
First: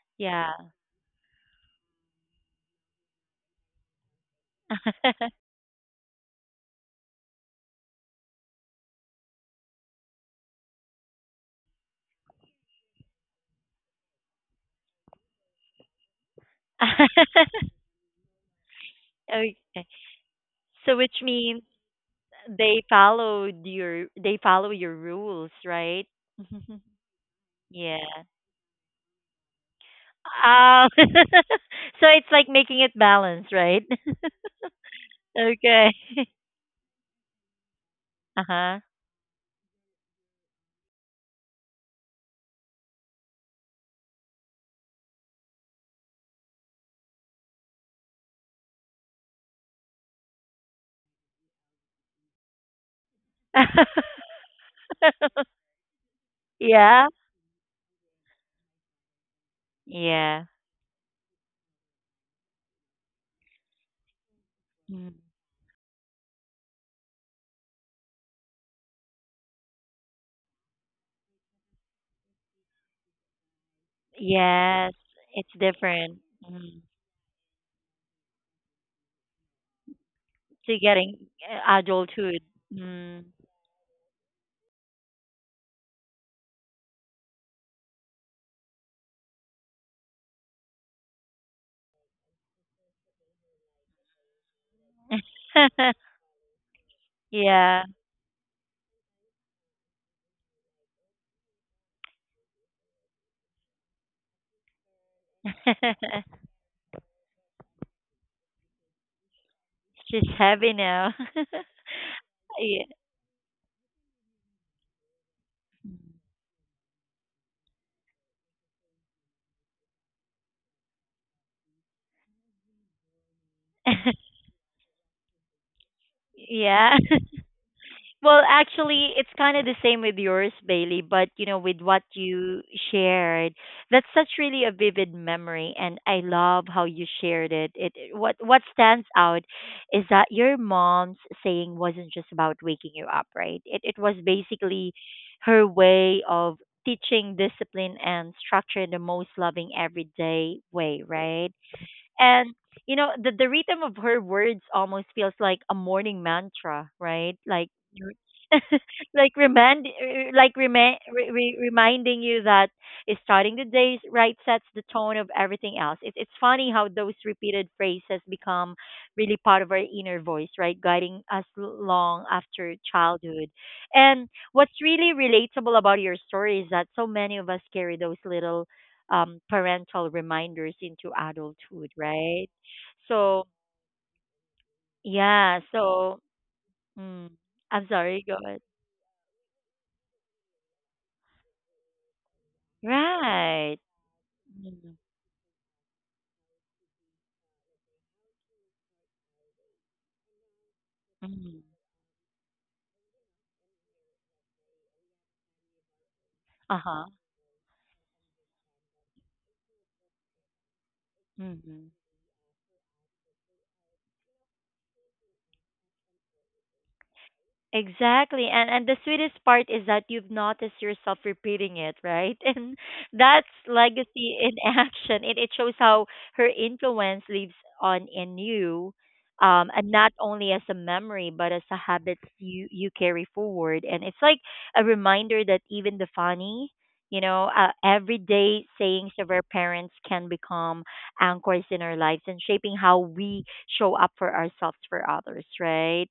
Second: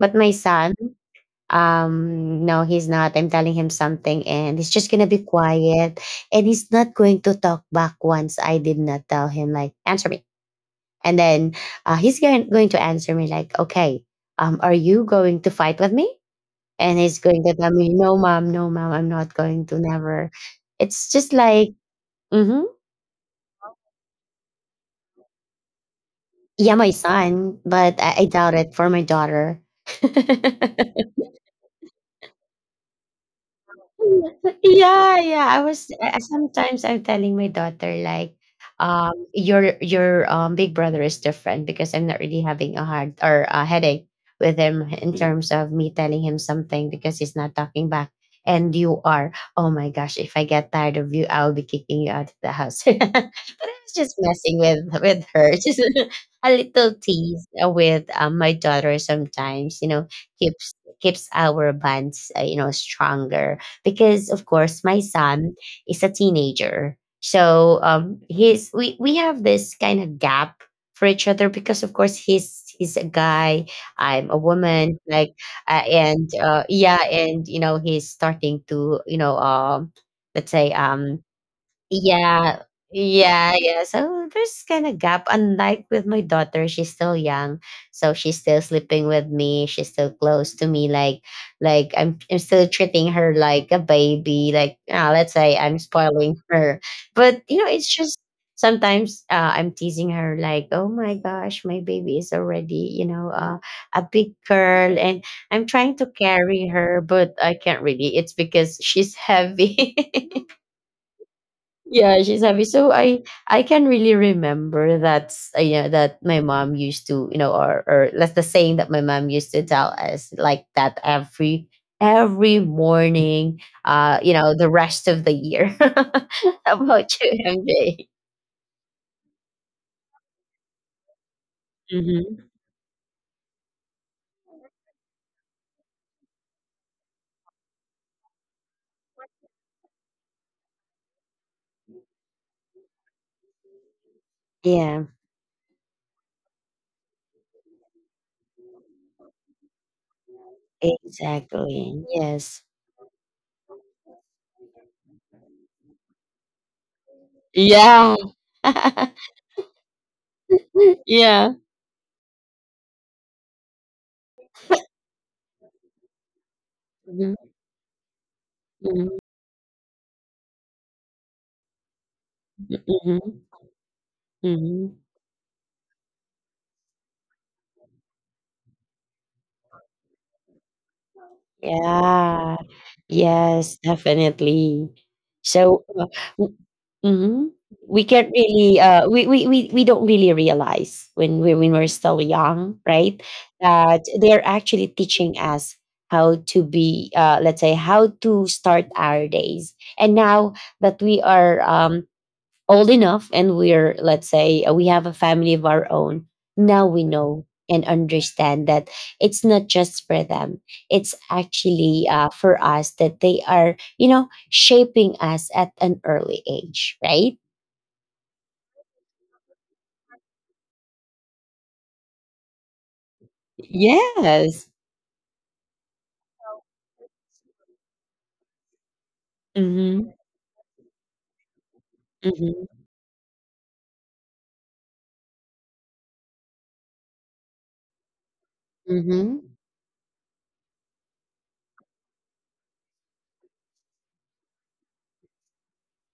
Speaker 2: But my
Speaker 1: Yeah.
Speaker 2: son, no, he's not. I'm telling him something and he's just gonna be quiet, and he's not going to talk back once. I did not tell him like, answer me, and then he's going to answer me like okay, are you going to fight with me? And he's going to tell me, no mom, no mom, I'm not going to
Speaker 1: Okay.
Speaker 2: never.
Speaker 1: So
Speaker 2: It's
Speaker 1: which
Speaker 2: just
Speaker 1: means
Speaker 2: like mm-hmm,
Speaker 1: they follow your rules, right?
Speaker 2: yeah, my son. But
Speaker 1: Yeah.
Speaker 2: I doubt it for my daughter.
Speaker 1: Oh. So it's like making it balanced, right?
Speaker 2: Yeah, yeah. I was
Speaker 1: Okay.
Speaker 2: I I sometimes I'm telling my daughter like,
Speaker 1: Uh-huh.
Speaker 2: your big brother is different because I'm not really having a hard or a headache with him in terms of me telling him something because he's not talking back. And you are, oh my gosh, if I get tired of you, I'll be kicking you out of the house. But I was just messing with her. Just a little
Speaker 1: Yeah.
Speaker 2: tease with my daughter sometimes, you know,
Speaker 1: Yeah.
Speaker 2: keeps our bonds, you know, stronger because of course my
Speaker 1: Mm.
Speaker 2: son is a teenager so he's we have this kind of gap for each other because of course he's a guy, I'm a
Speaker 1: Yes,
Speaker 2: woman, like
Speaker 1: it's different.
Speaker 2: and
Speaker 1: Mm.
Speaker 2: yeah, and you know he's starting to you know let's say
Speaker 1: To getting adulthood.
Speaker 2: yeah.
Speaker 1: Mm.
Speaker 2: Yeah, yeah. So there's kind of gap. Unlike with my daughter, she's still young, so she's still sleeping with me. She's still close to me. Like I'm still treating her like a baby. Like, ah, let's say I'm spoiling her, but you know,
Speaker 1: Yeah,
Speaker 2: it's just sometimes I'm teasing her like, "Oh my gosh, my baby is already, you know, a big girl," and I'm trying to carry her, but I can't really. It's because she's heavy.
Speaker 1: she's heavy now.
Speaker 2: Yeah, she's happy.
Speaker 1: Yeah.
Speaker 2: So I can really remember that yeah that my mom used to you know or that's the saying that my mom used to tell us like that every morning you know the rest of the year. How
Speaker 1: Yeah.
Speaker 2: about you, MJ?
Speaker 1: Well, actually, it's kind of the same with yours, Bailey, but you know, with what
Speaker 2: hmm
Speaker 1: you shared, that's such really a vivid memory, and I love how you shared it. What stands out is that your mom's saying wasn't just about waking you up, right? It was basically
Speaker 2: Yeah,
Speaker 1: her way of teaching discipline and structure in the most loving everyday way, right?
Speaker 2: exactly. Yes.
Speaker 1: And you know, the rhythm of her words almost feels like a morning mantra, right?
Speaker 2: Yeah. Yeah.
Speaker 1: Reminding you that starting the day right sets the tone of everything else. It's funny how those
Speaker 2: Hmm.
Speaker 1: repeated phrases become really part of our inner voice, right? Guiding us long after
Speaker 2: Hmm.
Speaker 1: childhood. And what's
Speaker 2: Hmm.
Speaker 1: really relatable about your story is that so many of us carry those little parental reminders into adulthood, right?
Speaker 2: Yeah.
Speaker 1: So
Speaker 2: Yes, definitely.
Speaker 1: yeah,
Speaker 2: So,
Speaker 1: so
Speaker 2: w-
Speaker 1: mm,
Speaker 2: mhm.
Speaker 1: I'm
Speaker 2: we
Speaker 1: sorry,
Speaker 2: can't
Speaker 1: go ahead.
Speaker 2: really, we don't really realize when, we, when we're still young, right?
Speaker 1: Right.
Speaker 2: That they're actually teaching us how to be, let's say, how to start our days. And now that we are,
Speaker 1: Mm-hmm.
Speaker 2: old enough, and we're let's say we have a family of our own,
Speaker 1: Uh
Speaker 2: now we
Speaker 1: huh.
Speaker 2: know and understand that it's not just for them, it's
Speaker 1: Mm-hmm.
Speaker 2: actually for us, that they are you know shaping us at an early age, right?
Speaker 1: Exactly. And the sweetest part is that you've noticed yourself repeating it, right? And that's legacy in
Speaker 2: Yes.
Speaker 1: action. It shows how her influence lives on in you, and
Speaker 2: Mm-hmm.
Speaker 1: not only as a memory, but as a habit
Speaker 2: Mm-hmm.
Speaker 1: you carry forward. And it's like a reminder that even the funny, everyday sayings of
Speaker 2: Mm-hmm.
Speaker 1: our parents can become anchors in our lives and shaping how we show up for ourselves for others, right?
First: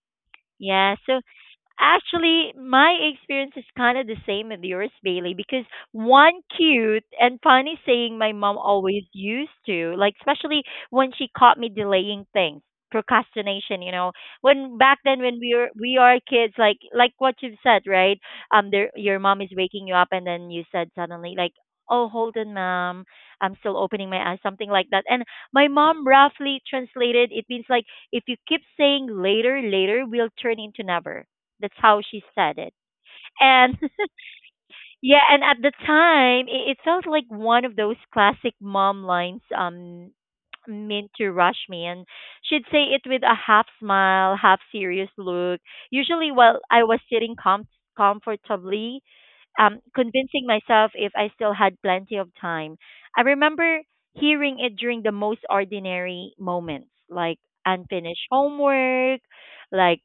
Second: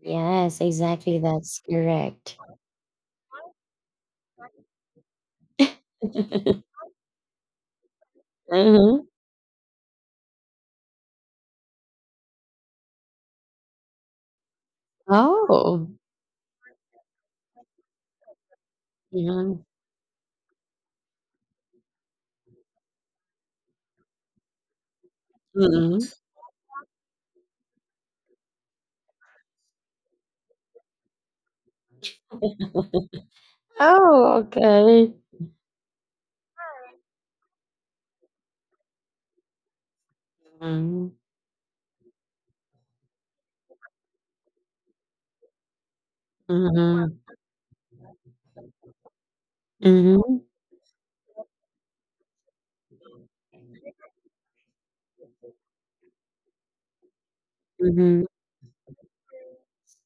Speaker 2: Yes,
Speaker 1: Yeah,
Speaker 2: exactly,
Speaker 1: so
Speaker 2: that's correct.
Speaker 1: actually, my experience is kind of the same as yours, Bailey, because one cute and funny saying my mom
Speaker 2: Mm-hmm.
Speaker 1: always used to, like, especially when she caught me delaying things, procrastination, you know, when back then when
Speaker 2: Oh.
Speaker 1: we are kids, like what you've said, right? There your mom is
Speaker 2: Hmm.
Speaker 1: waking you up, and then you said suddenly like, "Oh, hold on, mom, I'm still opening my eyes," something like that, and my mom roughly translated it means like if you keep saying later, later, we'll turn into never. That's how she said it. And
Speaker 2: Oh, okay.
Speaker 1: yeah, and at the time, it felt like one of those classic mom lines
Speaker 2: Mm-hmm.
Speaker 1: meant to rush me. And she'd say it with a half smile, half serious look, usually while I was
Speaker 2: Mm-hmm.
Speaker 1: sitting comfortably, convincing myself if I still had plenty of time. I remember hearing it during the most ordinary moments, like
Speaker 2: Mm-hmm.
Speaker 1: unfinished homework, like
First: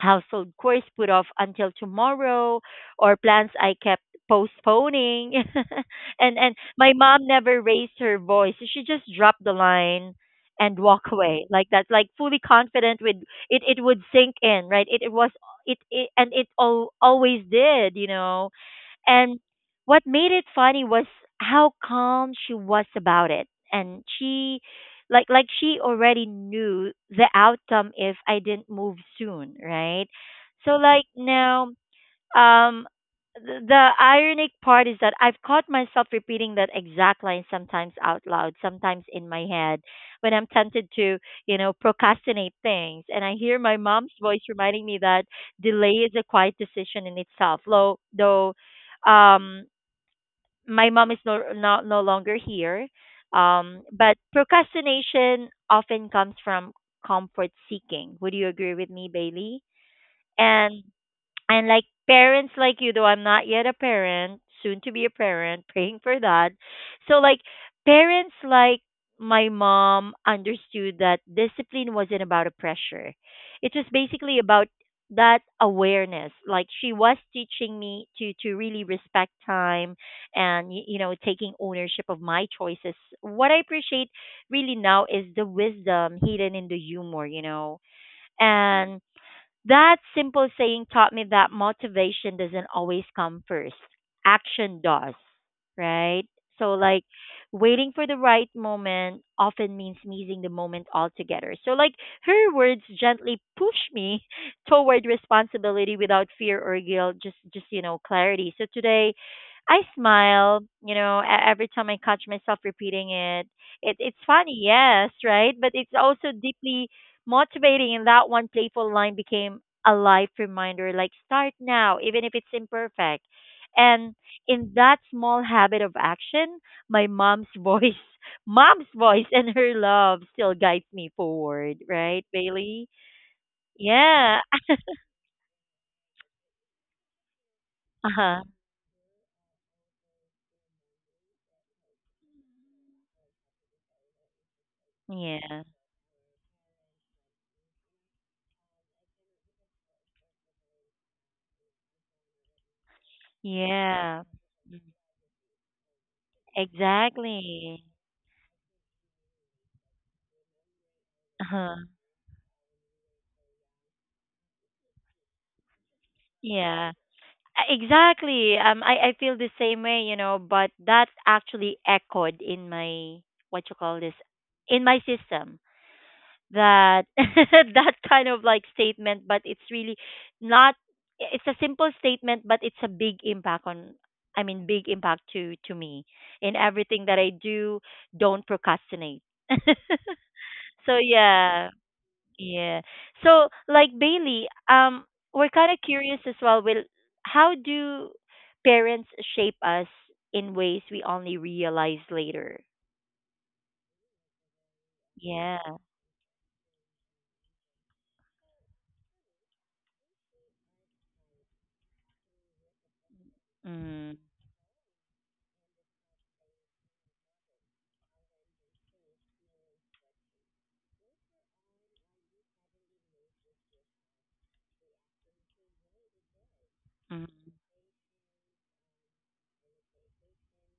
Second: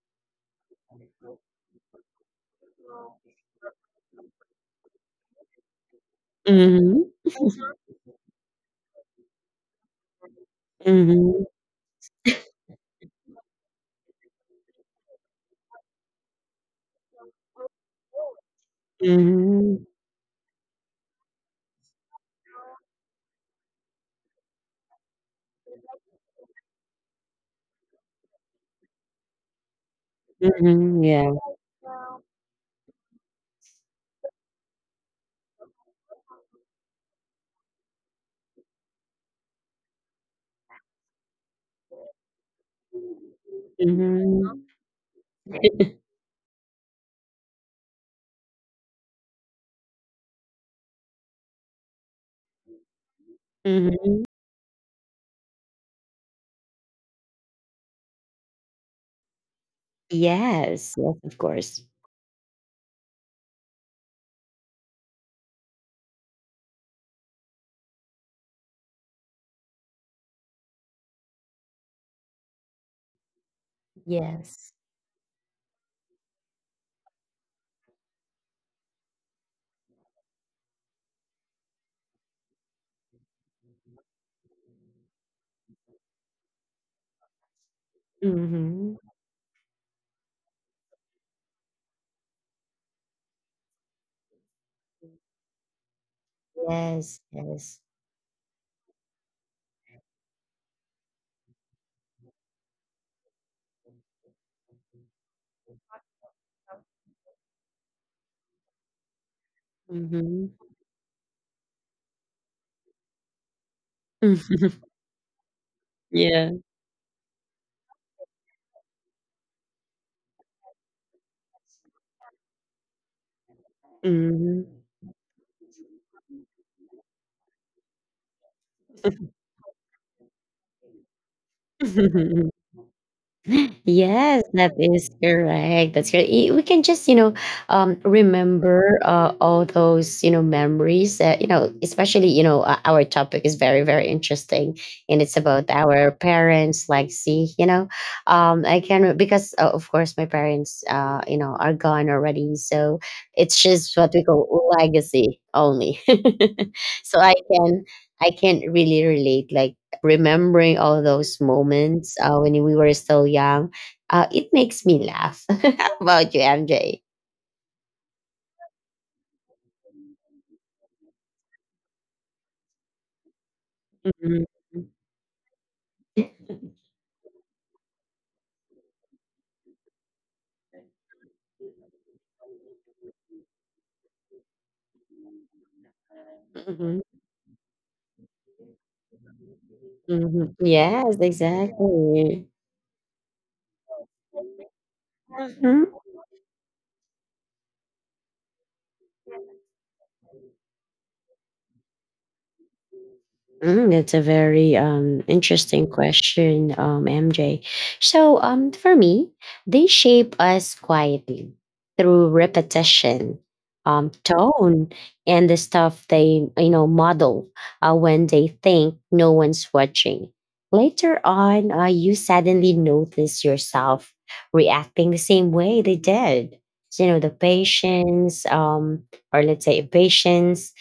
Speaker 1: household chores put off until tomorrow or plans I kept postponing. And my
Speaker 2: Mhm,
Speaker 1: mom never raised her voice. So she just dropped the line and walk
Speaker 2: mhm,
Speaker 1: away like that, like fully confident with it it would sink in, right? it was it, it and it all, always did, you know. And
Speaker 2: mhm,
Speaker 1: what made it funny was how calm she was about it. And she she already knew the outcome if I didn't move soon, right? So
Speaker 2: mhm,
Speaker 1: like
Speaker 2: yeah,
Speaker 1: now, um, the ironic part is that I've caught myself repeating that exact line, sometimes out loud, sometimes in my head, when I'm tempted to, you know, procrastinate things. And I hear my mom's voice
Speaker 2: hmm,
Speaker 1: reminding me that delay is a quiet decision in itself. Um, my mom is no longer here. But
Speaker 2: mhm.
Speaker 1: procrastination often comes from comfort seeking. Would you agree with me, Bailey? And
Speaker 2: Yes, yes, of course.
Speaker 1: parents like you, though I'm not yet a parent, soon to be a parent, praying for that. So like parents like my mom understood that discipline wasn't about a pressure. It was basically about
Speaker 2: Yes.
Speaker 1: that awareness. Like she was teaching me to really respect time and you know taking ownership of my choices. What I appreciate really now is the wisdom hidden in the humor, you know.
Speaker 2: Mhm.
Speaker 1: That simple saying taught me that motivation doesn't always come first. Action does, right? So, like,
Speaker 2: Yes, yes.
Speaker 1: waiting for the right moment often means missing the moment altogether. So, like, her words gently push me toward responsibility without fear or guilt, just you know, clarity. So, today, I
Speaker 2: Mhm.
Speaker 1: smile, you know, every time I catch myself repeating it. It. It's funny, yes, right? But it's also
Speaker 2: Yeah,
Speaker 1: deeply motivating in that one playful line, became a life reminder, like start now, even if it's imperfect. And
Speaker 2: mhm.
Speaker 1: in that small habit of action, my mom's voice, mom's voice and her love still guides me forward, right, Bailey? Yeah.
Speaker 2: Yes, that is correct. That's correct. Y- we can just, you know,
Speaker 1: Uh-huh.
Speaker 2: remember all those, you know, memories. That, especially, our topic is very, very interesting, and it's
Speaker 1: Yeah.
Speaker 2: about our parents' legacy. I can re- because of course my parents, are gone already, so it's just what
Speaker 1: Yeah.
Speaker 2: we call legacy only. So i
Speaker 1: Exactly.
Speaker 2: can i can really relate, like remembering all those
Speaker 1: Uh-huh.
Speaker 2: moments when we were still young. It makes me laugh. How about you,
Speaker 1: Yeah.
Speaker 2: MJ?
Speaker 1: Exactly. I feel the same way, you know, but that actually echoed in my, what you call this,
Speaker 2: Mhm.
Speaker 1: in my system. That that kind of like statement, but it's really not. It's a simple statement, but it's a big impact on. I mean, big impact to me in
Speaker 2: Mhm.
Speaker 1: everything that I do. Don't procrastinate.
Speaker 2: Mhm.
Speaker 1: So
Speaker 2: Yes,
Speaker 1: yeah,
Speaker 2: exactly.
Speaker 1: yeah. So, like Bailey, we're kind of
Speaker 2: Mhm.
Speaker 1: curious as well. Will how do parents shape us in ways we only realize later?
Speaker 2: Mm, that's a very
Speaker 1: Yeah.
Speaker 2: interesting question, MJ. So, for me, they shape us quietly through repetition,
Speaker 1: Mm.
Speaker 2: tone, and the stuff they, you know, model when they think no one's watching. Later on, you suddenly notice yourself reacting the same way they did. So, you know,
Speaker 1: Mm.
Speaker 2: the patience, or let's say patience,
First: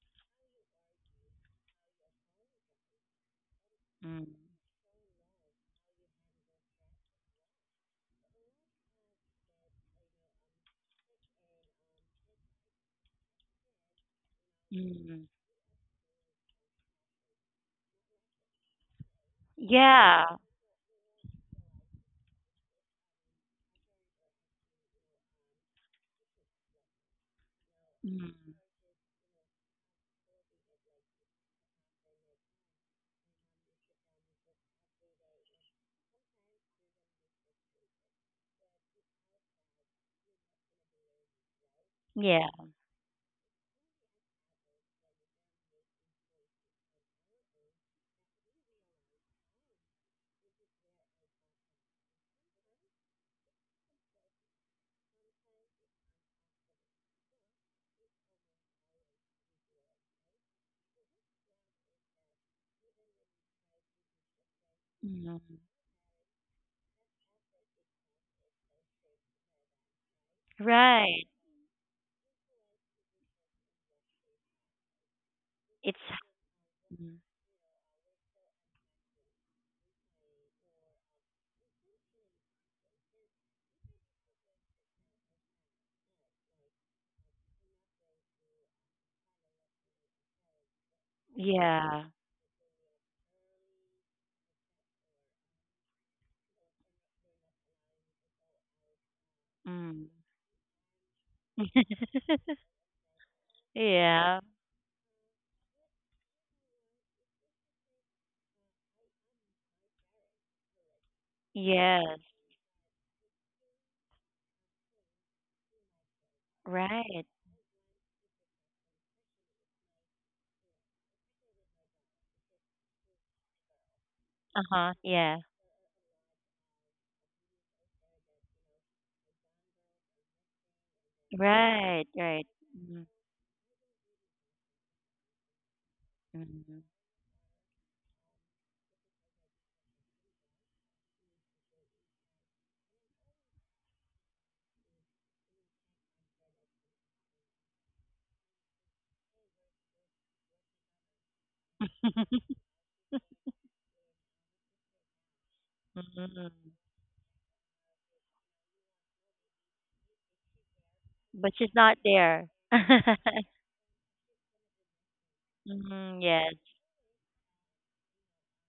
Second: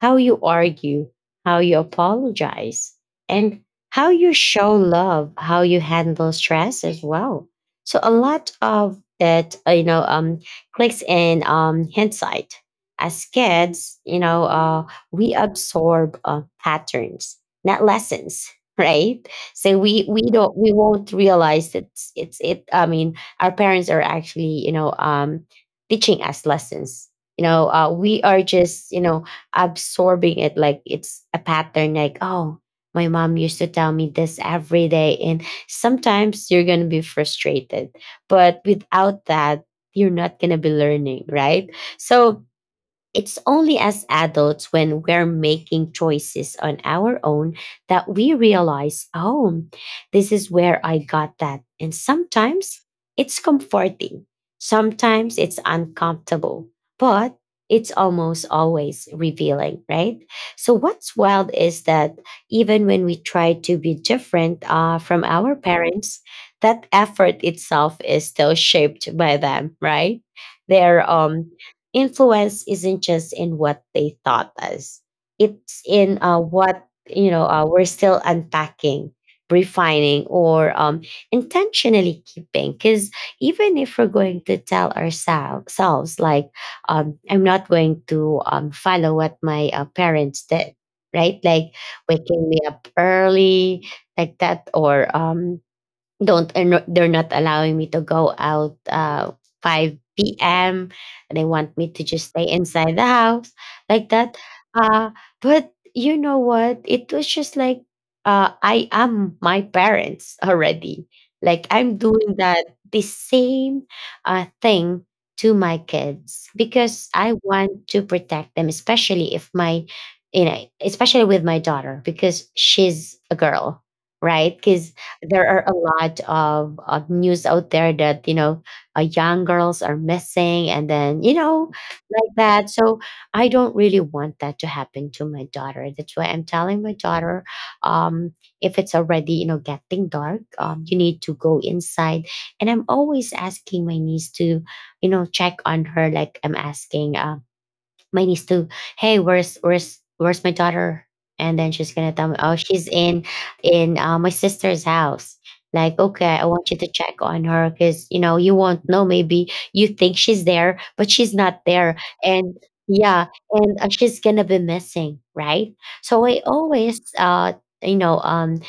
Speaker 2: how you argue, how you apologize, and how
Speaker 1: Mm.
Speaker 2: you show love, how you handle stress as well. So a lot of that, clicks in hindsight. As kids,
Speaker 1: Mm.
Speaker 2: we absorb patterns, not lessons, right? So we
Speaker 1: Yeah.
Speaker 2: don't we won't realize that it's it. I mean, our parents are actually, you know, teaching us lessons. You know, we are
Speaker 1: Mm.
Speaker 2: just, you know, absorbing it like it's a pattern. Like, oh, my mom used to tell me this every day, and sometimes you're going to be frustrated, but without that, you're not going to be learning, right? So
Speaker 1: Yeah.
Speaker 2: it's only as adults, when we're making choices on our own, that we realize, oh, this is where I got that. And sometimes it's comforting, sometimes it's uncomfortable, but it's almost always revealing, right? So, what's wild is that even when we try to be different from
Speaker 1: Mm.
Speaker 2: our parents, that effort itself is still shaped by them, right? Their
Speaker 1: Right.
Speaker 2: influence isn't just in what they taught us, it's
Speaker 1: It's.
Speaker 2: in uh, what
Speaker 1: Mm.
Speaker 2: you know uh, we're still unpacking, refining, or intentionally keeping, because even if we're going to tell ourselves like, I'm not going to follow what my parents did, right? Like
Speaker 1: Yeah.
Speaker 2: waking me up early like that, or don't and no- they're not allowing me to go out
Speaker 1: Mm.
Speaker 2: 5 p.m. They want me to just stay inside the house like that.
Speaker 1: Yeah.
Speaker 2: uh but you know what, it was just like, I am my parents already. Like, I'm
Speaker 1: Yes.
Speaker 2: doing that the same thing to my kids because
Speaker 1: Right.
Speaker 2: I want to protect them, especially if my, you know, especially with my daughter, because she's a girl, right?
Speaker 1: Uh
Speaker 2: Because
Speaker 1: huh. Yeah.
Speaker 2: there are a lot of news out there that, you know, young girls are missing, and then, you know,
Speaker 1: Right.
Speaker 2: like
Speaker 1: Right.
Speaker 2: that. So
Speaker 1: Mm.
Speaker 2: I don't really want that to happen to my daughter. That's why I'm telling
Speaker 1: Mm.
Speaker 2: my daughter, um, if it's already, you know, getting dark, you need to go inside. And I'm always asking my niece to, you know, check on her. Like, I'm asking my niece to, hey, where's my daughter? And then she's gonna tell me, oh, she's in my sister's house. Like, okay, I
Speaker 1: Mm.
Speaker 2: want you to check on her, because you know, you won't know. Maybe you think she's there, but she's
Speaker 1: But
Speaker 2: not
Speaker 1: she's
Speaker 2: there.
Speaker 1: not there.
Speaker 2: And yeah, and she's gonna be missing, right?
Speaker 1: Mm,
Speaker 2: So I
Speaker 1: yes.
Speaker 2: always, you know, um,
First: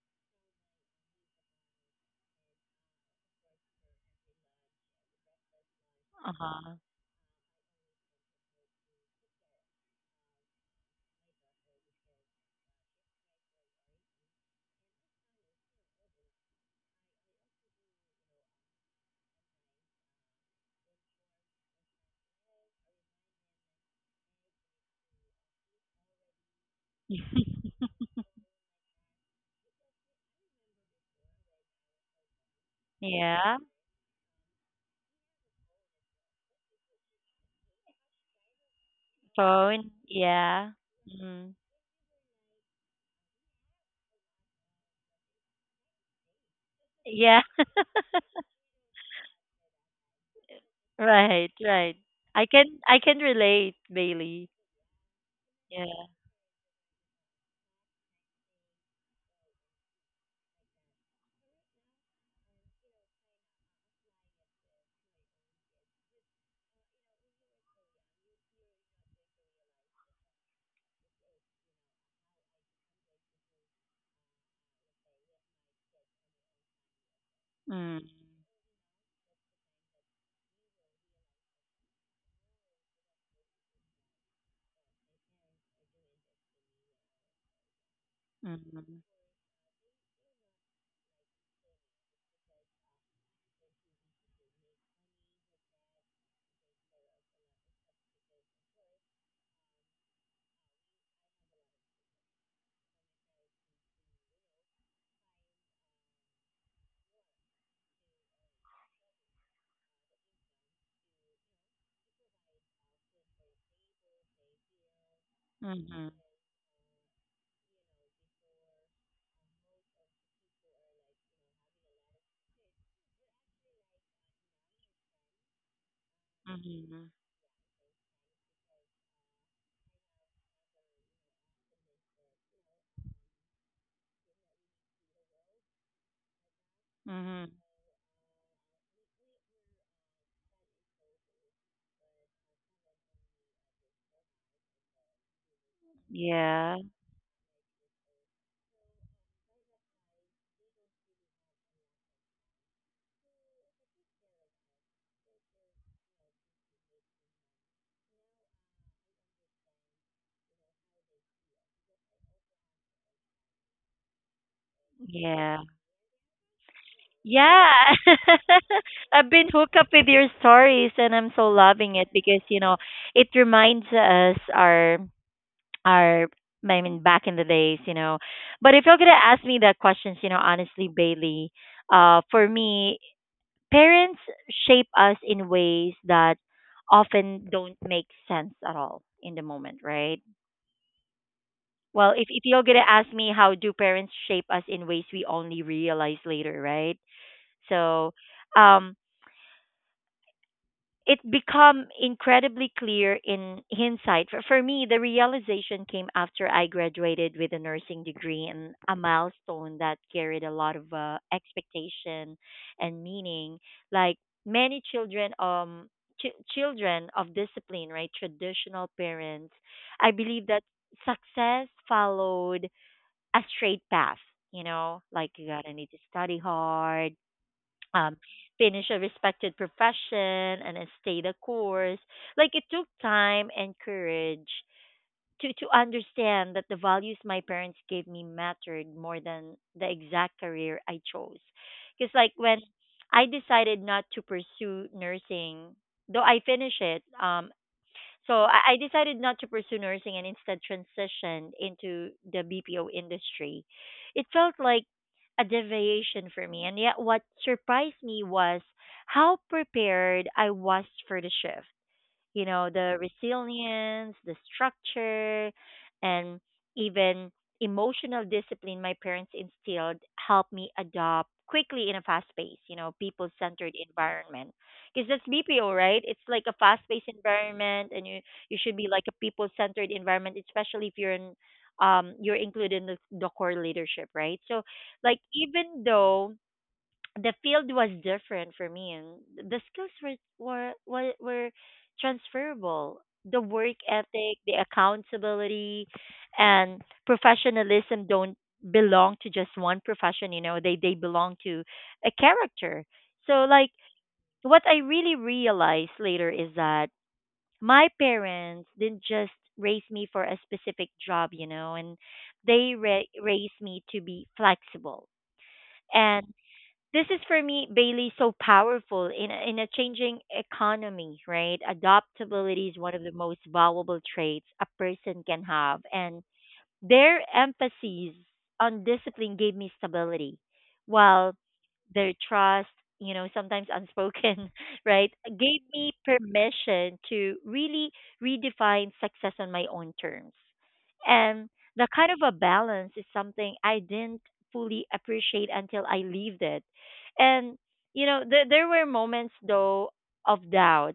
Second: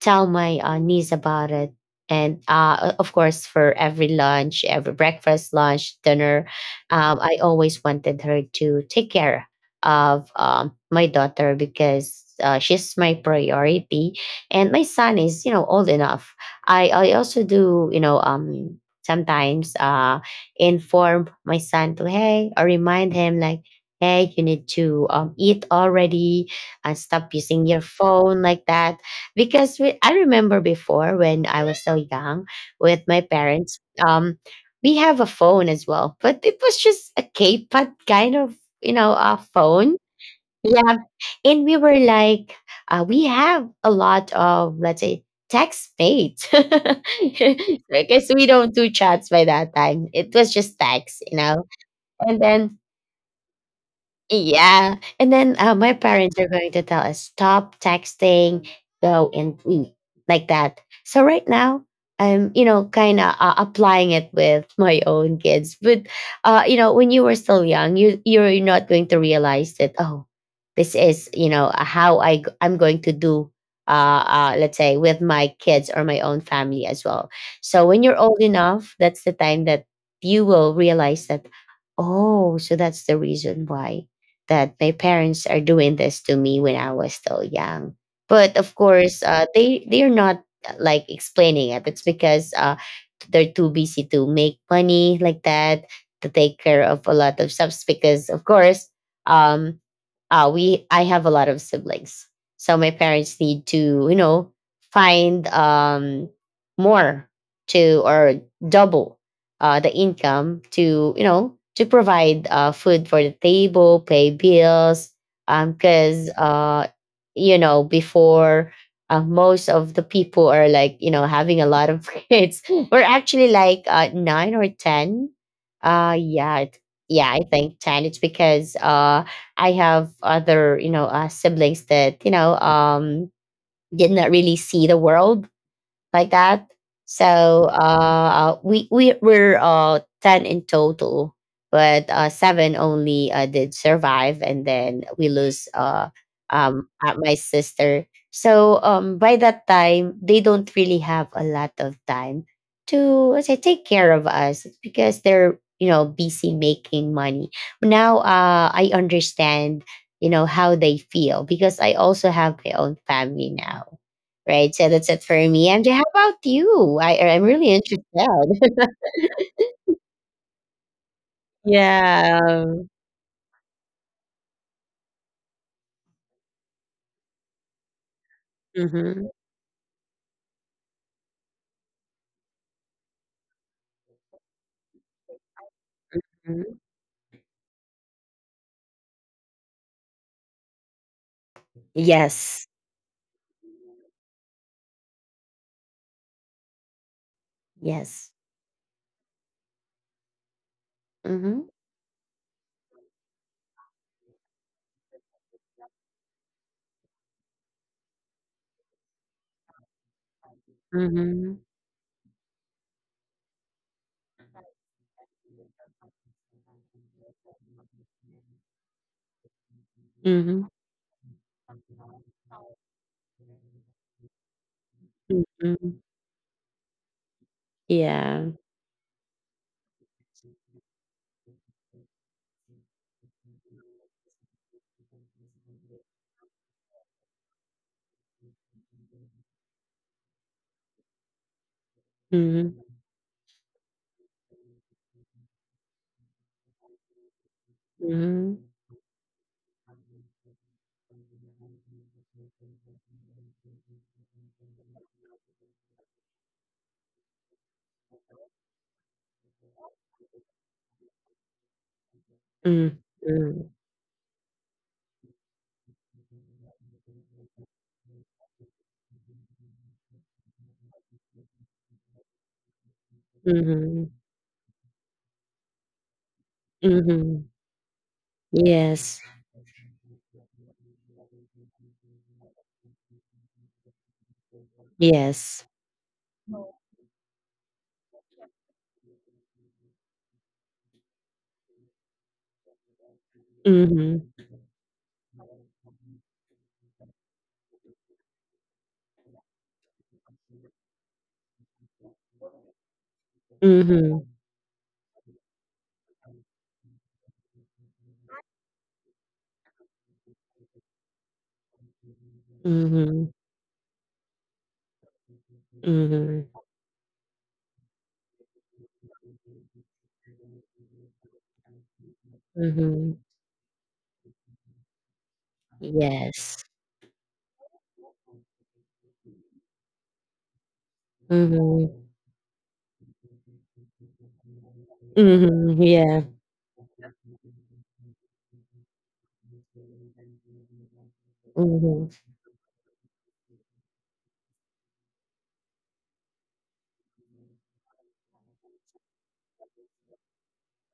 Speaker 2: tell my niece about it. And of course, for every lunch, every breakfast, lunch, dinner,
Speaker 1: Uh-huh.
Speaker 2: I always wanted her to take care of my daughter, because she's my priority. And my son is, you know, old enough. I also do, you know, sometimes inform my son to, hey, or remind him, like, hey, you need to eat already and stop using your phone like that. Because I remember before, when I was so young, with my
Speaker 1: Yeah.
Speaker 2: parents, um, we have a phone as well, but it was just a K-pop kind of, you know, a
Speaker 1: Phone.
Speaker 2: phone.
Speaker 1: Yeah.
Speaker 2: Yeah,
Speaker 1: Mm.
Speaker 2: and we were like, we have a lot of, let's say, text mates.
Speaker 1: Yeah.
Speaker 2: Because we don't do chats by that time. It was just text, you
Speaker 1: Right,
Speaker 2: know,
Speaker 1: right.
Speaker 2: and
Speaker 1: I can
Speaker 2: then
Speaker 1: I can relate, Bailey.
Speaker 2: yeah. And then
Speaker 1: Yeah.
Speaker 2: my parents are going to tell us, stop texting, go and eat like that. So right now, I'm, you know, kind of applying it with my own kids. But, you know, when you were still young, you're not going to realize that, oh, this is, you know, I'm going to do, uh, let's say, with my kids or my own family as well. So when
Speaker 1: Mm.
Speaker 2: you're old enough, that's the time that you will realize that, oh, so that's the reason why that my parents are doing this to me when I was still young. But of
Speaker 1: Mhm.
Speaker 2: course, they are not like explaining it. It's because they're too busy to make money like that, to take care of a lot of stuff. Because of course, um, we I have a lot of siblings, so my parents need to, you know, find more to, or double the income to, you know, to provide food for the table, pay bills,
Speaker 1: Mhm.
Speaker 2: because you know, before most of the people are like, you know, having a lot of kids. We're actually like nine or ten. Uh, yeah, it-
Speaker 1: Mhm.
Speaker 2: yeah, I think ten. It's because I have other, you know, siblings that, you know, did not really see the world like that.
Speaker 1: Mhm.
Speaker 2: So we were ten in total, but seven only did survive, and then we lose
Speaker 1: Yeah.
Speaker 2: my sister. So by that time, they don't really have a lot of time to, let's say, take care of us because they're, you know, busy making money. Now I understand, you know, how they feel, because I also have my own family now. Right. So that's it for
Speaker 1: Yeah.
Speaker 2: me. MJ, how about you? I'm really
Speaker 1: Yeah.
Speaker 2: interested.
Speaker 1: I've been hooked up with your stories and I'm so loving it because, you
Speaker 2: Yeah.
Speaker 1: know, it reminds us our are I mean back in the days, you know. But if you're gonna
Speaker 2: Mm-hmm.
Speaker 1: ask me that questions, you know, honestly, Bailey, for me, parents shape us in ways that often don't make sense at all in the moment, right? Well, if you're
Speaker 2: Yes.
Speaker 1: gonna ask me how do parents shape us in ways we only realize later, right? So,
Speaker 2: Yes.
Speaker 1: um, it
Speaker 2: Mm-hmm.
Speaker 1: become incredibly clear in hindsight. For me, the realization came after I graduated with a nursing degree and a milestone that carried a lot of
Speaker 2: Mm-hmm.
Speaker 1: expectation and meaning. Like many children, children of discipline, right? Traditional parents, I believe that
Speaker 2: Mm-hmm.
Speaker 1: success followed a straight path. You know, like you gotta need
Speaker 2: Mm-hmm.
Speaker 1: to study hard, um,
Speaker 2: Yeah.
Speaker 1: finish a respected profession and then stay the course. Like it took time and courage to understand that the values my parents gave me mattered more than the exact career I chose. Because like when
Speaker 2: Mm-hmm.
Speaker 1: I decided not to pursue nursing, though I finished it, um, so
Speaker 2: Mm-hmm.
Speaker 1: I, I decided not to pursue nursing and instead transitioned into the BPO industry. It felt like a deviation for me. And yet, what surprised me was how prepared I was for the shift, you know, the
Speaker 2: Mm-hmm.
Speaker 1: resilience, the structure, and even emotional discipline my parents instilled helped me adopt quickly in a fast paced, you know, people centered
Speaker 2: Mm-hmm.
Speaker 1: environment. Because that's BPO, right? It's like a fast paced
Speaker 2: Mm-hmm.
Speaker 1: environment and you should be like a
Speaker 2: Yes.
Speaker 1: people centered environment, especially if you're in, you're included in the core leadership, right? So like
Speaker 2: Yes.
Speaker 1: even though the field was different for me and the skills were transferable, the work
Speaker 2: Mm-hmm.
Speaker 1: ethic, the accountability and professionalism don't belong to just one profession, you know, they belong to a character. So like
Speaker 2: Mm-hmm.
Speaker 1: what I really realized later is that my parents didn't just raise me for a specific job, you know, and they
Speaker 2: Mm-hmm.
Speaker 1: raised me to be flexible. And
Speaker 2: Mm-hmm.
Speaker 1: this is for me, Bailey, so powerful in a changing economy, right? Adaptability is one of the
Speaker 2: Mm-hmm.
Speaker 1: most valuable traits a person can have, and
Speaker 2: Yes.
Speaker 1: their emphasis on discipline gave me stability, while
Speaker 2: Mm-hmm.
Speaker 1: their trust, you know, sometimes unspoken, right, gave
Speaker 2: Mm-hmm.
Speaker 1: me
Speaker 2: Yeah.
Speaker 1: permission to really redefine success on my own terms. And the
Speaker 2: Mm-hmm.
Speaker 1: kind of a balance is something I didn't fully appreciate until I lived it. And, you know, there were moments, though, of doubt.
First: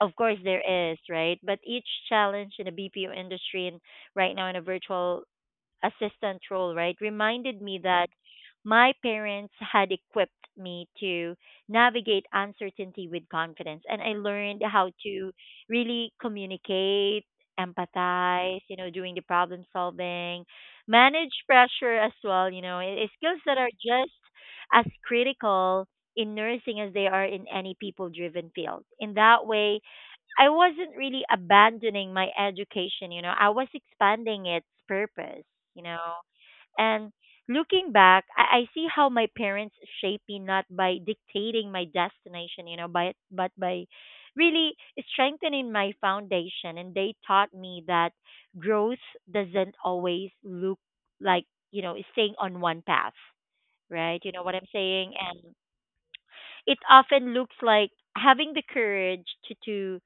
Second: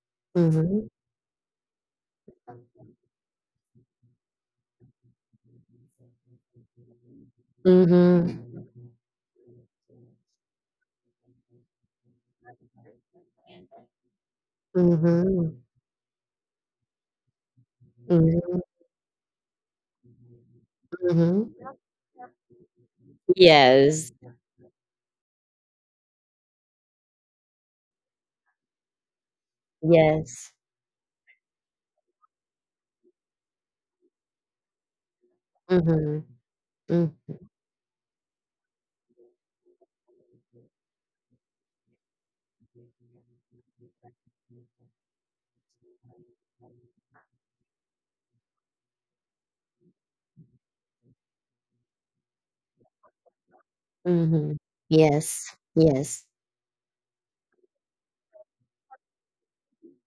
Speaker 1: Of course,
Speaker 2: Mm-hmm.
Speaker 1: there is, right? But each challenge in the BPO industry and right now in a virtual assistant role, right, reminded me that
Speaker 2: Mm-hmm.
Speaker 1: my parents had equipped me to navigate uncertainty with confidence. And I learned how to
Speaker 2: Mhm.
Speaker 1: really communicate, empathize,
Speaker 2: Mhm,
Speaker 1: you know, doing the problem solving, manage
Speaker 2: mhm.
Speaker 1: pressure as well, you know, skills that are
Speaker 2: Yes,
Speaker 1: just as critical in nursing as they are in any people driven field. In that way, I
Speaker 2: yes.
Speaker 1: wasn't really abandoning my education, you know, I was expanding its purpose, you know.
Speaker 2: Mhm, mhm,
Speaker 1: And looking back, I see how my parents shaped me not by dictating my destination, you know, by, but by really strengthening my foundation. And they taught me that growth doesn't always look like, you know, staying on one path, right? You know what
Speaker 2: mhm.
Speaker 1: I'm saying? And
Speaker 2: Yes, yes.
Speaker 1: it often looks like having the courage to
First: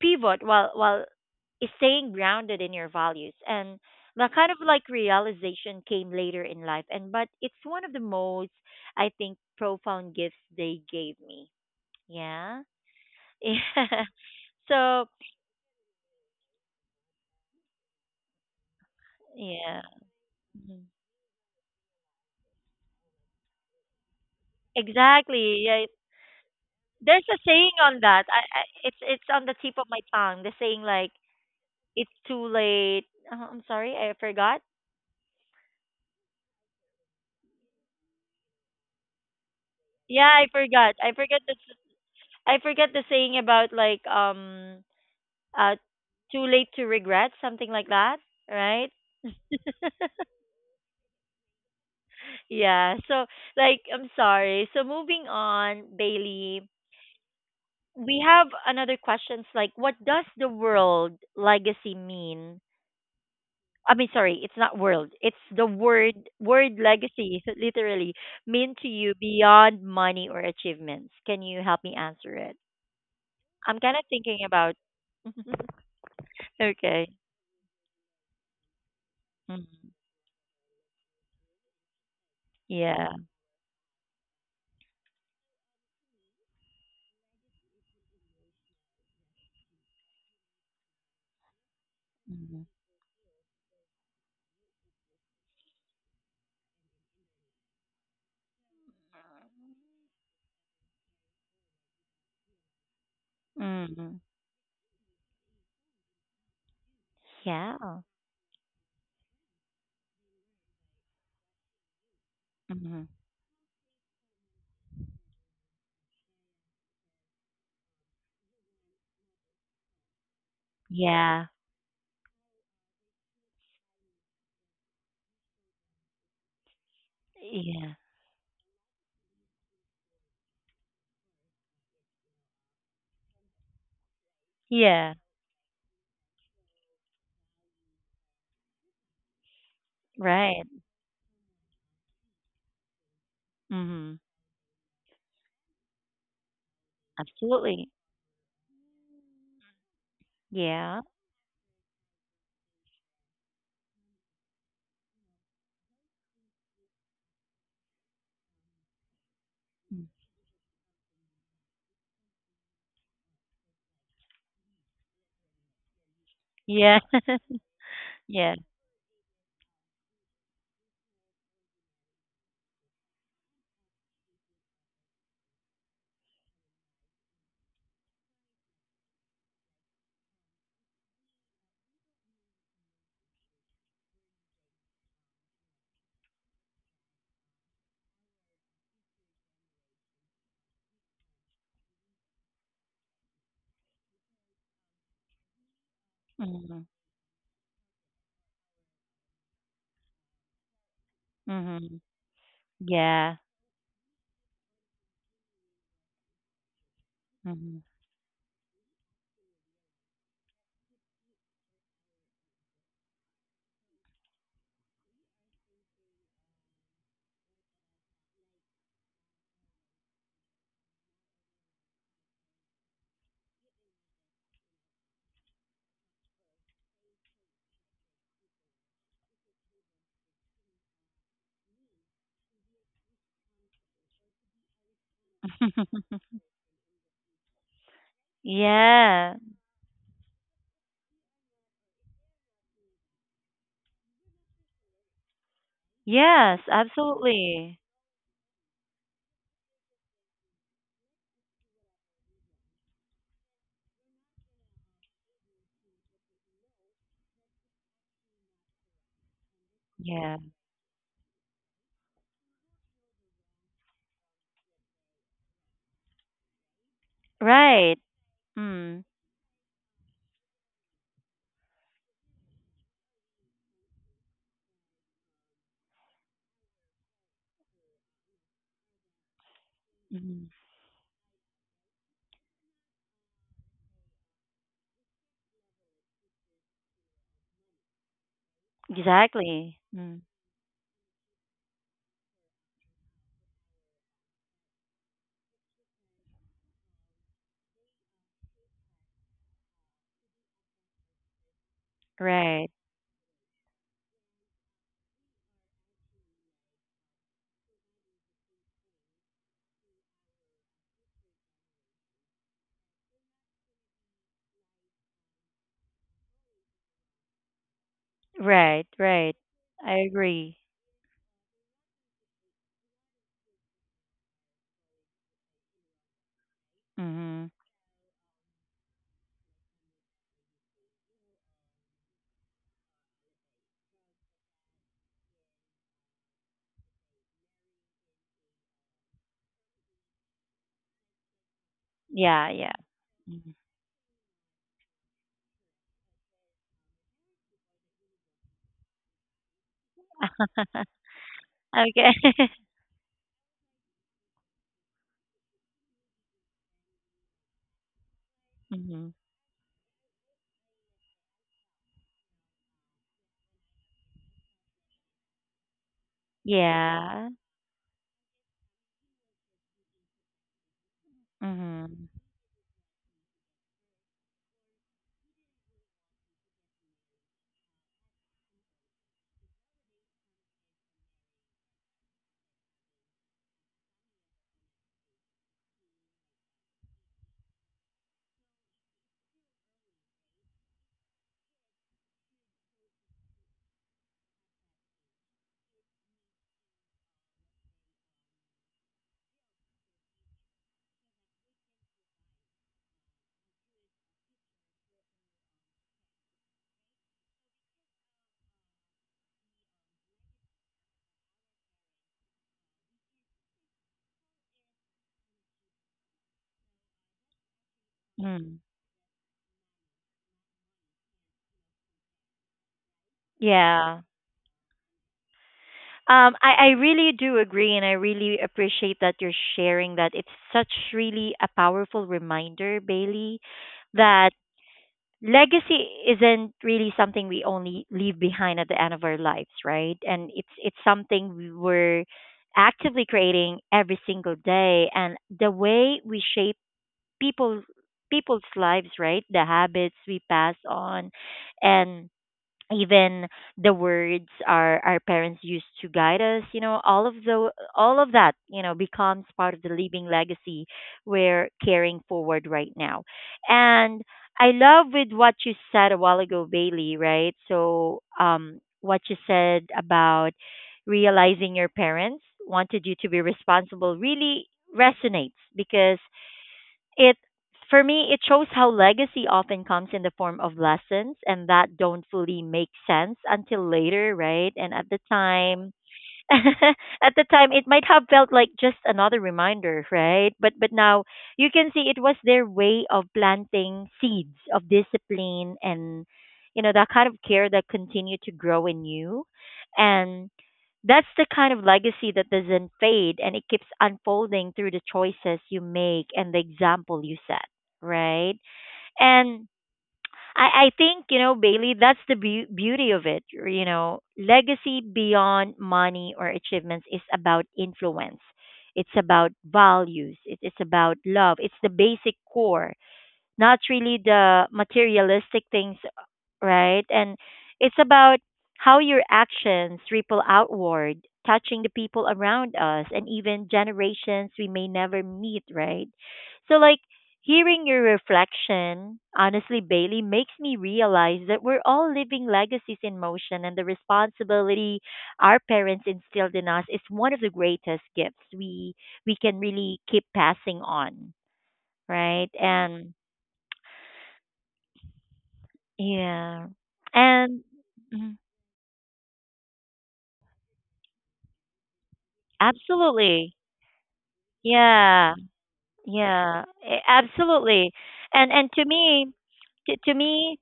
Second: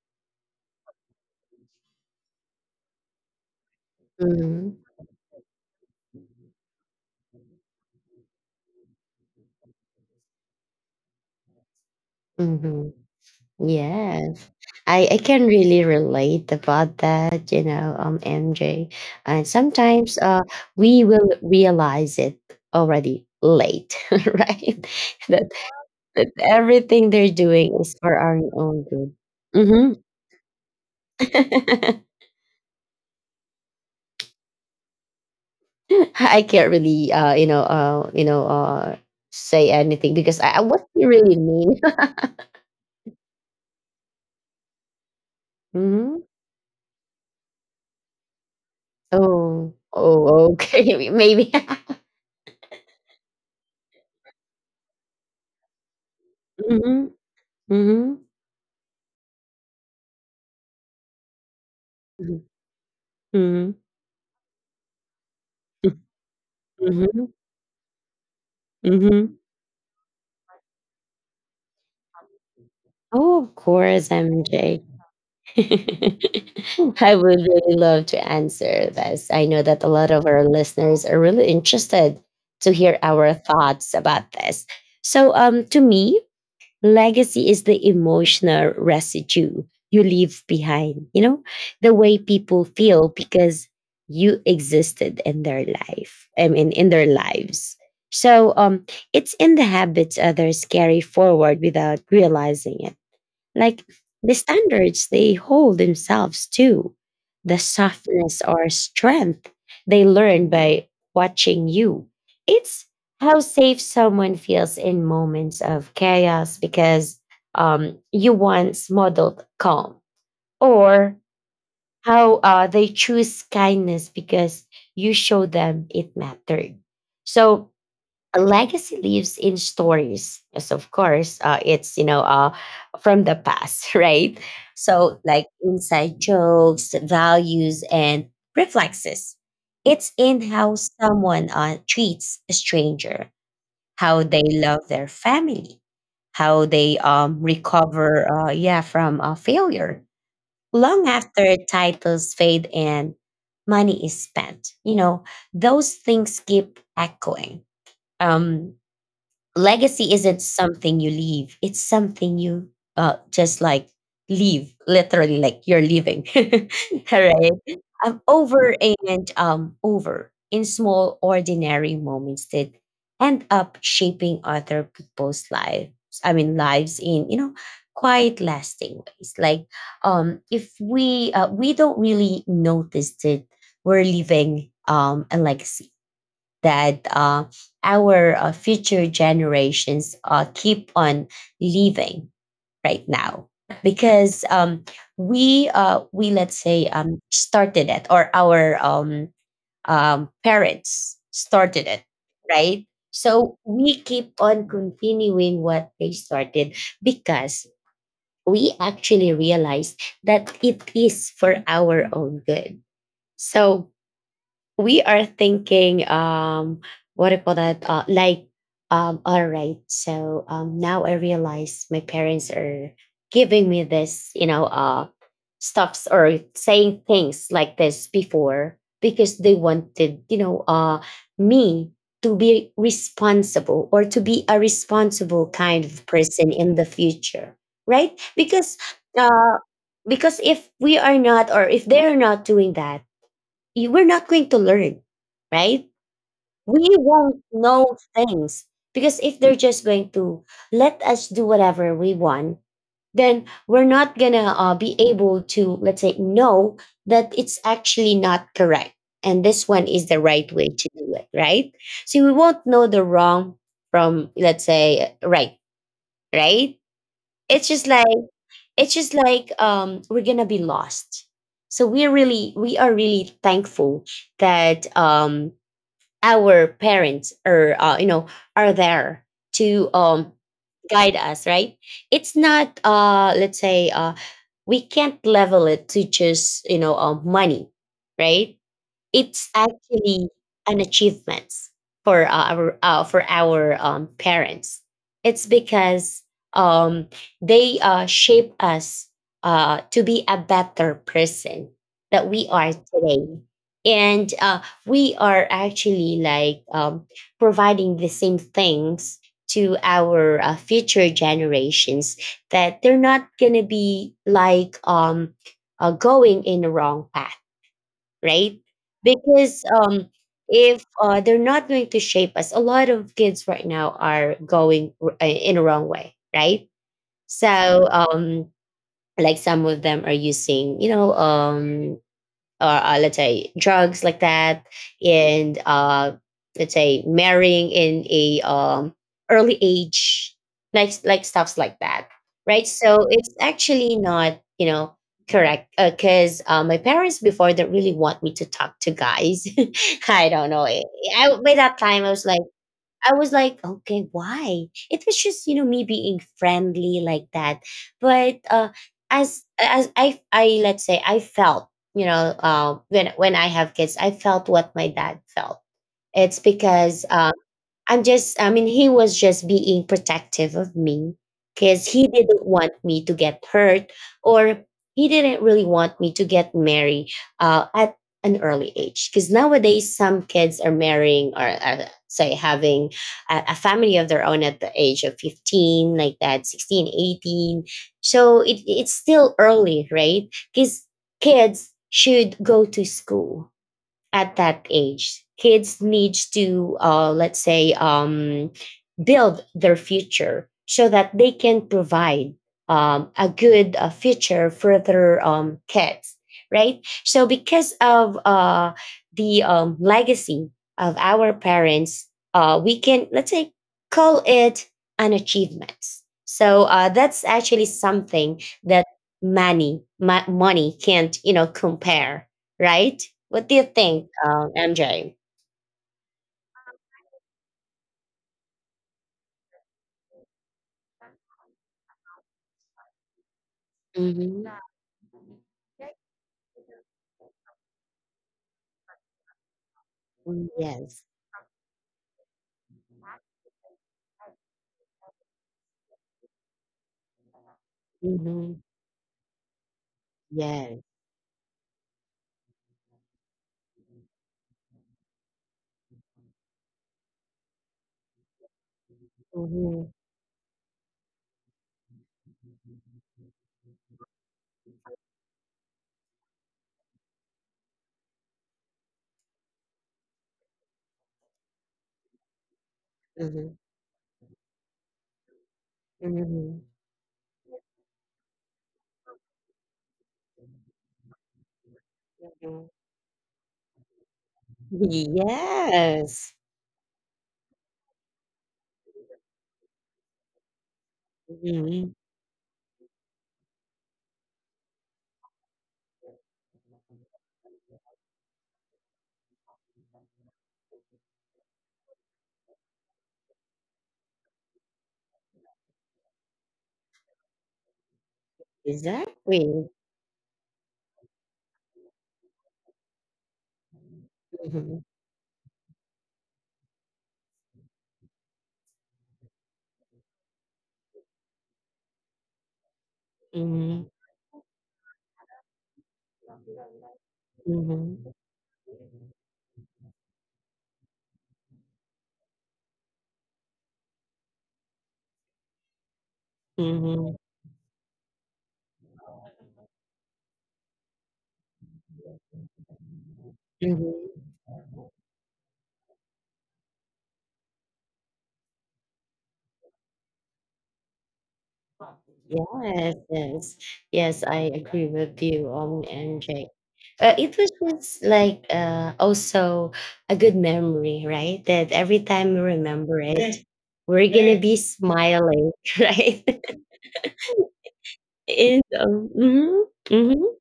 Speaker 1: pivot while staying grounded in your values, and that kind of
Speaker 2: Mhm.
Speaker 1: like realization came later in life, and but it's one of the most, I think, profound gifts they gave me. Yeah.
Speaker 2: Mhm.
Speaker 1: Yeah.
Speaker 2: Yes.
Speaker 1: So
Speaker 2: I can really relate about that, you know, MJ. And
Speaker 1: yeah.
Speaker 2: sometimes
Speaker 1: Mhm.
Speaker 2: we will realize it already late, right? That
Speaker 1: Exactly. Yeah.
Speaker 2: that everything
Speaker 1: There's
Speaker 2: they're
Speaker 1: a saying
Speaker 2: doing is
Speaker 1: on
Speaker 2: for
Speaker 1: that,
Speaker 2: our
Speaker 1: I
Speaker 2: own
Speaker 1: it's
Speaker 2: good.
Speaker 1: on the tip of my
Speaker 2: Mhm.
Speaker 1: tongue, the saying like it's too late. I'm sorry, I forgot.
Speaker 2: I can't really say anything
Speaker 1: Yeah,
Speaker 2: because what do you really mean?
Speaker 1: I forget the saying about like uh
Speaker 2: Hmm.
Speaker 1: too late to regret something like that, right?
Speaker 2: Oh, oh, okay. Maybe.
Speaker 1: Yeah, so like I'm sorry, so moving on, Bailey,
Speaker 2: Hmm. Hmm.
Speaker 1: we have another questions like what does the world legacy
Speaker 2: Hmm.
Speaker 1: mean?
Speaker 2: Hmm.
Speaker 1: I mean, sorry, it's not world, it's the word, legacy literally mean to you
Speaker 2: Hmm.
Speaker 1: beyond money or achievements? Can you help me answer it?
Speaker 2: Oh, of
Speaker 1: I'm kind of
Speaker 2: course,
Speaker 1: thinking about.
Speaker 2: MJ.
Speaker 1: Okay.
Speaker 2: I would really love to answer this. I know that a
Speaker 1: Mhm.
Speaker 2: lot of our listeners are really interested to hear
Speaker 1: Yeah.
Speaker 2: our thoughts about this. So, to me, legacy is the emotional residue you leave behind, you know, the way
Speaker 1: Mm-hmm.
Speaker 2: people feel because you existed in their I mean, in their lives. So it's in the habits others carry forward without realizing it, like
Speaker 1: Mm-hmm.
Speaker 2: the standards they hold themselves to, the
Speaker 1: Yeah.
Speaker 2: softness or strength they learn by watching you. It's
Speaker 1: Mhm.
Speaker 2: how safe someone feels in moments of chaos because you once modeled calm, or
Speaker 1: Yeah.
Speaker 2: how they choose kindness because you show them it mattered. So
Speaker 1: Yeah.
Speaker 2: a legacy lives in stories, yes, of course, it's you know from the past, right?
Speaker 1: Yeah.
Speaker 2: So like inside jokes, values, and reflexes. It's in
Speaker 1: Right.
Speaker 2: how someone treats a stranger,
Speaker 1: Mhm.
Speaker 2: how they love their family, how they um,
Speaker 1: Absolutely.
Speaker 2: recover uh, yeah from failure.
Speaker 1: Yeah.
Speaker 2: Long after titles fade and money is spent, you know, those things keep echoing. um
Speaker 1: Mm.
Speaker 2: Legacy isn't something you leave, it's something you just leave literally, like you're leaving,
Speaker 1: Yeah.
Speaker 2: all right?
Speaker 1: Yeah.
Speaker 2: Over and over in small ordinary moments that end up shaping other people's lives, I mean lives in, you know, quite lasting ways. Like if we don't really notice that we're leaving a legacy that our future generations keep on living right now, because we let's
Speaker 1: Mhm.
Speaker 2: say started it, or our parents started
Speaker 1: Mhm.
Speaker 2: it, right?
Speaker 1: Yeah.
Speaker 2: So we keep on continuing what they started, because
Speaker 1: Mhm.
Speaker 2: we actually realized that it is for our own good. So we are thinking, what do you call that like, all right, so now I realize my parents are giving me this, you know, stuffs, or saying things like this before, because they wanted, you know, me to be responsible, or to be a responsible kind of person in the future, right? Because
Speaker 1: Yeah.
Speaker 2: uh because if we are not, or if they're not doing that, we're not going to learn, right?
Speaker 1: Yes,
Speaker 2: We won't
Speaker 1: absolutely.
Speaker 2: know things because if they're just going to let us do whatever we want, then we're not gonna be able to, let's say, know that it's actually not correct. And this one is the
Speaker 1: Yeah.
Speaker 2: right way to do it, right? So we won't know the wrong from, let's say, right, right? It's just
Speaker 1: Right.
Speaker 2: like it's
Speaker 1: Mm.
Speaker 2: just like um, we're gonna be lost. So we are really thankful that our parents are are there to
Speaker 1: Mhm.
Speaker 2: guide us, right. It's not let's say we can't level it to just money, right. It's
Speaker 1: Exactly. Mm.
Speaker 2: actually an achievement for our parents. It's because um, they shape us to be a better person that we
Speaker 1: Right.
Speaker 2: are today, and we are actually providing the same things to our future generations that they're not gonna be going in the wrong path, right?
Speaker 1: Right. Right.
Speaker 2: Because
Speaker 1: I agree.
Speaker 2: if they're not going to shape us, a lot of kids right now are going in a wrong way, right?
Speaker 1: Mhm.
Speaker 2: So, like some of them are using, or let's say drugs like that, and let's say marrying in a early age, like stuffs like that,
Speaker 1: Yeah,
Speaker 2: right.
Speaker 1: yeah.
Speaker 2: So it's
Speaker 1: Mhm.
Speaker 2: actually not correct, because my parents before didn't really want me to talk to guys. I don't know. By that time i
Speaker 1: Okay.
Speaker 2: was like I was like, okay, why? It was just me being friendly like that, but
Speaker 1: Mhm.
Speaker 2: as I let's say I felt when I have kids, I felt what my dad felt. It's because
Speaker 1: Yeah.
Speaker 2: I'm just, I mean, he was just being protective of me because he
Speaker 1: Mhm.
Speaker 2: didn't want me to get hurt, or he didn't really want me to get married at an early age. Because nowadays, some kids are marrying or say having a family of their own at the age of 15, like that, 16, 18. So it's still early, right? Because kids should go to school. At that age kids needs to let's say build their future so that they can provide a good future for their kids, right. So because of the legacy of our parents, we can let's say call it an achievement. So that's actually something
Speaker 1: Mm.
Speaker 2: that money can't compare, right. What do you
Speaker 1: Yeah.
Speaker 2: think, MJ?
Speaker 1: I really do agree, and I really appreciate that you're sharing that. It's such really a powerful reminder, Bailey, that
Speaker 2: Mhm.
Speaker 1: legacy isn't really something we only leave behind at the end of our lives, right? And
Speaker 2: Mm,
Speaker 1: it's
Speaker 2: yes.
Speaker 1: something we we're actively creating every single day, and the way we shape people people's
Speaker 2: Mhm.
Speaker 1: lives, right? The habits we pass
Speaker 2: Yes.
Speaker 1: on, and even the words our parents used to guide us, you know, all of the all of that, you know, becomes part of the
Speaker 2: Mhm.
Speaker 1: living legacy we're carrying forward right now. And I love with what you said a while ago, Bailey, right? So, what you said about realizing your parents wanted you to be
Speaker 2: Mhm.
Speaker 1: responsible really resonates, because
Speaker 2: Mhm.
Speaker 1: it for me, it shows how legacy often comes in the form of lessons and that don't fully
Speaker 2: Mhm.
Speaker 1: make sense until later, right? And at the time
Speaker 2: Yes.
Speaker 1: at the time, it might have felt like just another reminder, right? But now you can see
Speaker 2: Mhm.
Speaker 1: it was their way of planting seeds of discipline, and you know that kind of care that continue to grow in you, and that's the kind of legacy that doesn't fade, and it keeps unfolding through the choices you make and the example you set, right? And
Speaker 2: Exactly.
Speaker 1: I think, you know, Bailey, that's the beauty of it. You know, legacy
Speaker 2: Mhm.
Speaker 1: beyond money or achievements is about influence. It's about values. It is about love. It's the basic core, not
Speaker 2: Mhm.
Speaker 1: really the materialistic things, right? And it's
Speaker 2: Mhm.
Speaker 1: about how your actions ripple outward, touching the people around us and even generations we may never meet, right? So, like,
Speaker 2: Mhm.
Speaker 1: hearing your reflection, honestly, Bailey, makes me realize that we're all living legacies in motion, and the
Speaker 2: Mhm.
Speaker 1: responsibility our parents instilled in us is one of the greatest gifts we can really keep passing on, right? And
Speaker 2: Yes, yes. Yes, I agree with you,
Speaker 1: yeah,
Speaker 2: MJ. It
Speaker 1: and
Speaker 2: was just
Speaker 1: mm-hmm.
Speaker 2: like also a good memory, right? That every time we remember it,
Speaker 1: Absolutely.
Speaker 2: yes, we're gonna be
Speaker 1: Yeah.
Speaker 2: smiling, right?
Speaker 1: Yeah. Absolutely. And
Speaker 2: And
Speaker 1: to me, to
Speaker 2: mm-hmm,
Speaker 1: me,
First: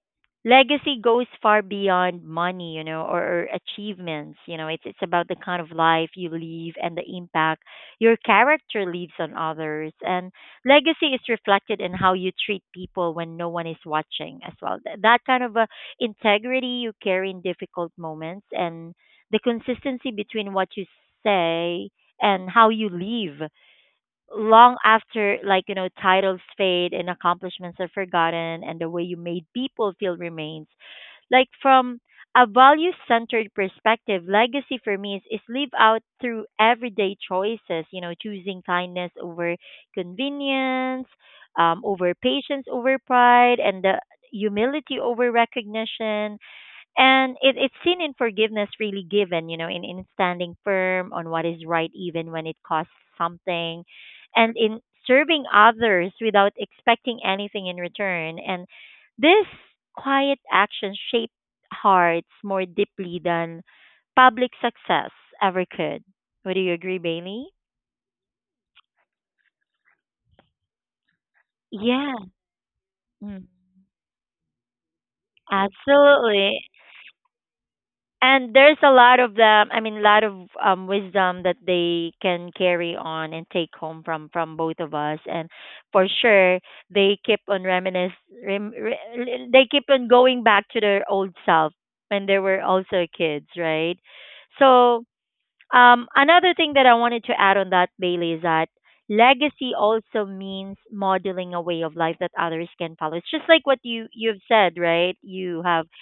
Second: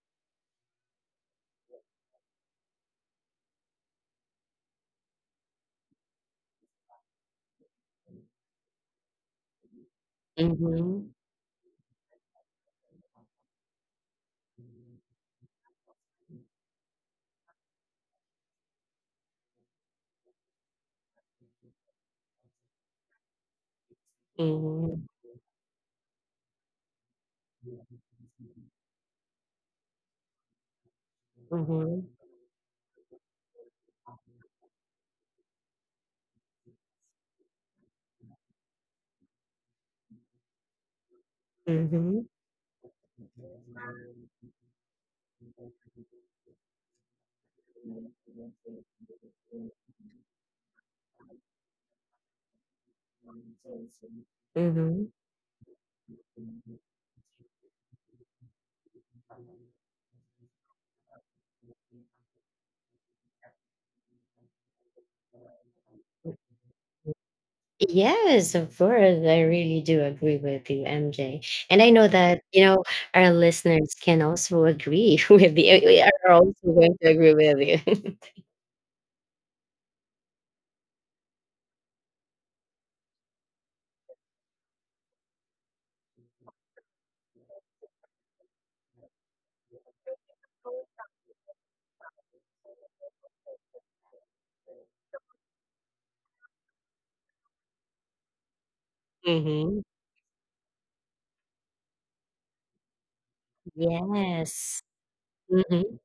Speaker 1: legacy goes far beyond money, you know, or achievements. You know, it's about the kind of life you leave and the impact your character leaves on others. And legacy
Speaker 2: mm-hmm,
Speaker 1: is reflected in how you treat people when no one is watching as well. That kind of integrity you carry in difficult moments, and the consistency between what you say and how you live long
Speaker 2: mm-hmm,
Speaker 1: after, like, you know, titles fade and accomplishments are forgotten, and the way you made people feel remains, like
Speaker 2: mm-hmm,
Speaker 1: from a value centered perspective. Legacy for me is live out through everyday choices, you know, choosing kindness over convenience, over
Speaker 2: mm-hmm.
Speaker 1: patience, over pride, and the humility over recognition. And it, it's seen in forgiveness really given, you know, in standing firm on what is right even when it costs something, and in
Speaker 2: Hmm.
Speaker 1: serving others without expecting anything in return. And this quiet action shaped hearts more deeply than public success ever could. Would you agree, Bailey?
Speaker 2: Yes, of course. I really do agree with you, MJ. And I know
Speaker 1: Yeah.
Speaker 2: that, our
Speaker 1: Mm.
Speaker 2: listeners can also agree with you. We are also
Speaker 1: Absolutely.
Speaker 2: going to agree with you.
Speaker 1: And there's a lot of them, I mean a lot of wisdom that they can carry on and take home from both of us. And for sure, they keep on reminisce rem, re, they keep on going back to their old self when they were also kids, right? So, another thing that I wanted to add on that, Bailey, is that legacy
Speaker 2: Hmm.
Speaker 1: also means modeling a way of life that others can follow. It's just like what you you've said,
Speaker 2: Yes.
Speaker 1: right? You have
Speaker 2: Hmm.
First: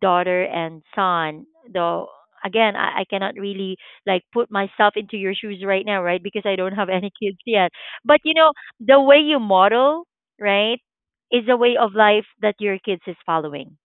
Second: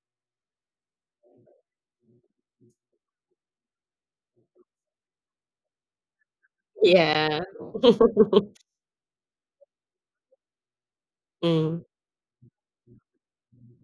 Speaker 1: daughter and son, though again, I cannot really, like, put myself into your shoes right now, right? Because I don't have any kids
Speaker 2: Yeah.
Speaker 1: yet. But you know, the way you model, right, is a way
Speaker 2: Mm-hmm.
Speaker 1: of life that your kids is following,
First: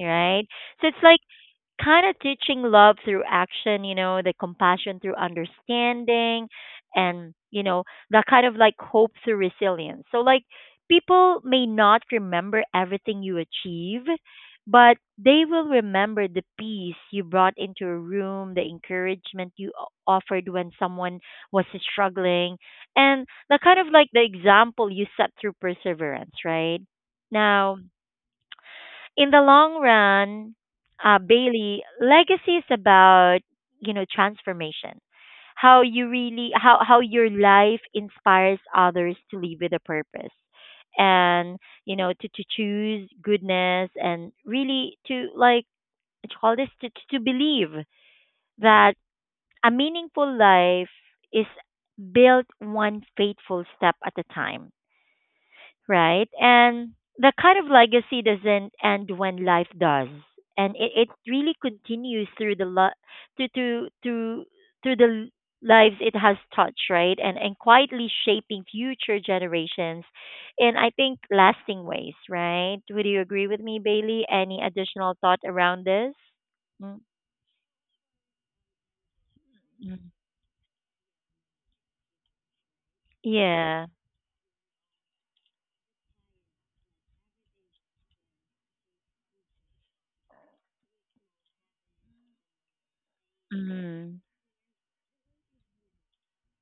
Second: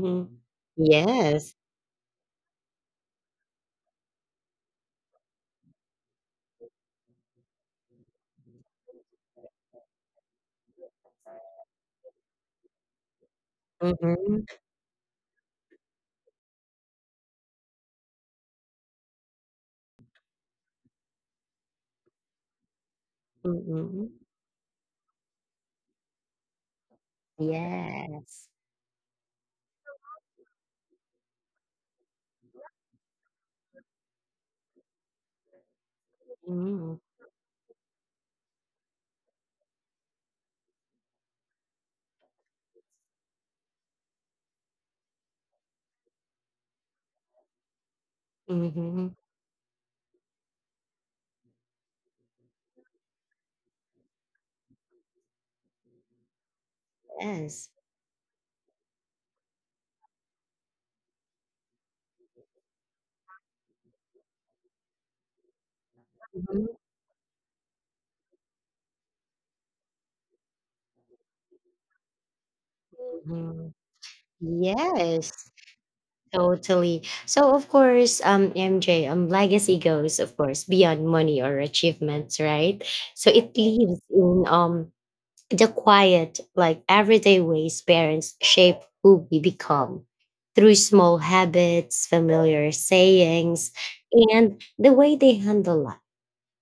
Speaker 1: right? So it's like
Speaker 2: Yes.
Speaker 1: kind of teaching love through action, you know, the compassion through understanding, and, you know, that kind of like hope through resilience. So, like, people may not remember everything you achieve,
Speaker 2: Hmm.
Speaker 1: but they will remember the peace you brought into a room, the encouragement you offered when someone was struggling, and the kind of like
Speaker 2: Hmm.
Speaker 1: the example you set through perseverance, right? Now,
Speaker 2: Yes.
Speaker 1: in the long run, Bailey, legacy is about, you know, transformation. How you really,
Speaker 2: Mm-hmm. Yes.
Speaker 1: how your life inspires others to live with a purpose, and you know, to choose goodness, and really to like, what you call this, to believe that a meaningful life is built one faithful step at a time, right? And the kind of legacy doesn't end when life does, and it really continues through the to to to through the lives it has touched, right? And quietly shaping future generations in, I think, lasting ways, right? Would you agree with
Speaker 2: Hmm.
Speaker 1: me, Bailey? Any additional thought
Speaker 2: Yes.
Speaker 1: around this? Mm.
Speaker 2: Totally. So of course, MJ, legacy
Speaker 1: Mm.
Speaker 2: goes, of course, beyond money or achievements, right? So it
Speaker 1: Yeah.
Speaker 2: lives in the quiet, like everyday ways parents shape who we become, through small habits, familiar sayings,
Speaker 1: Mm.
Speaker 2: and the way they handle life.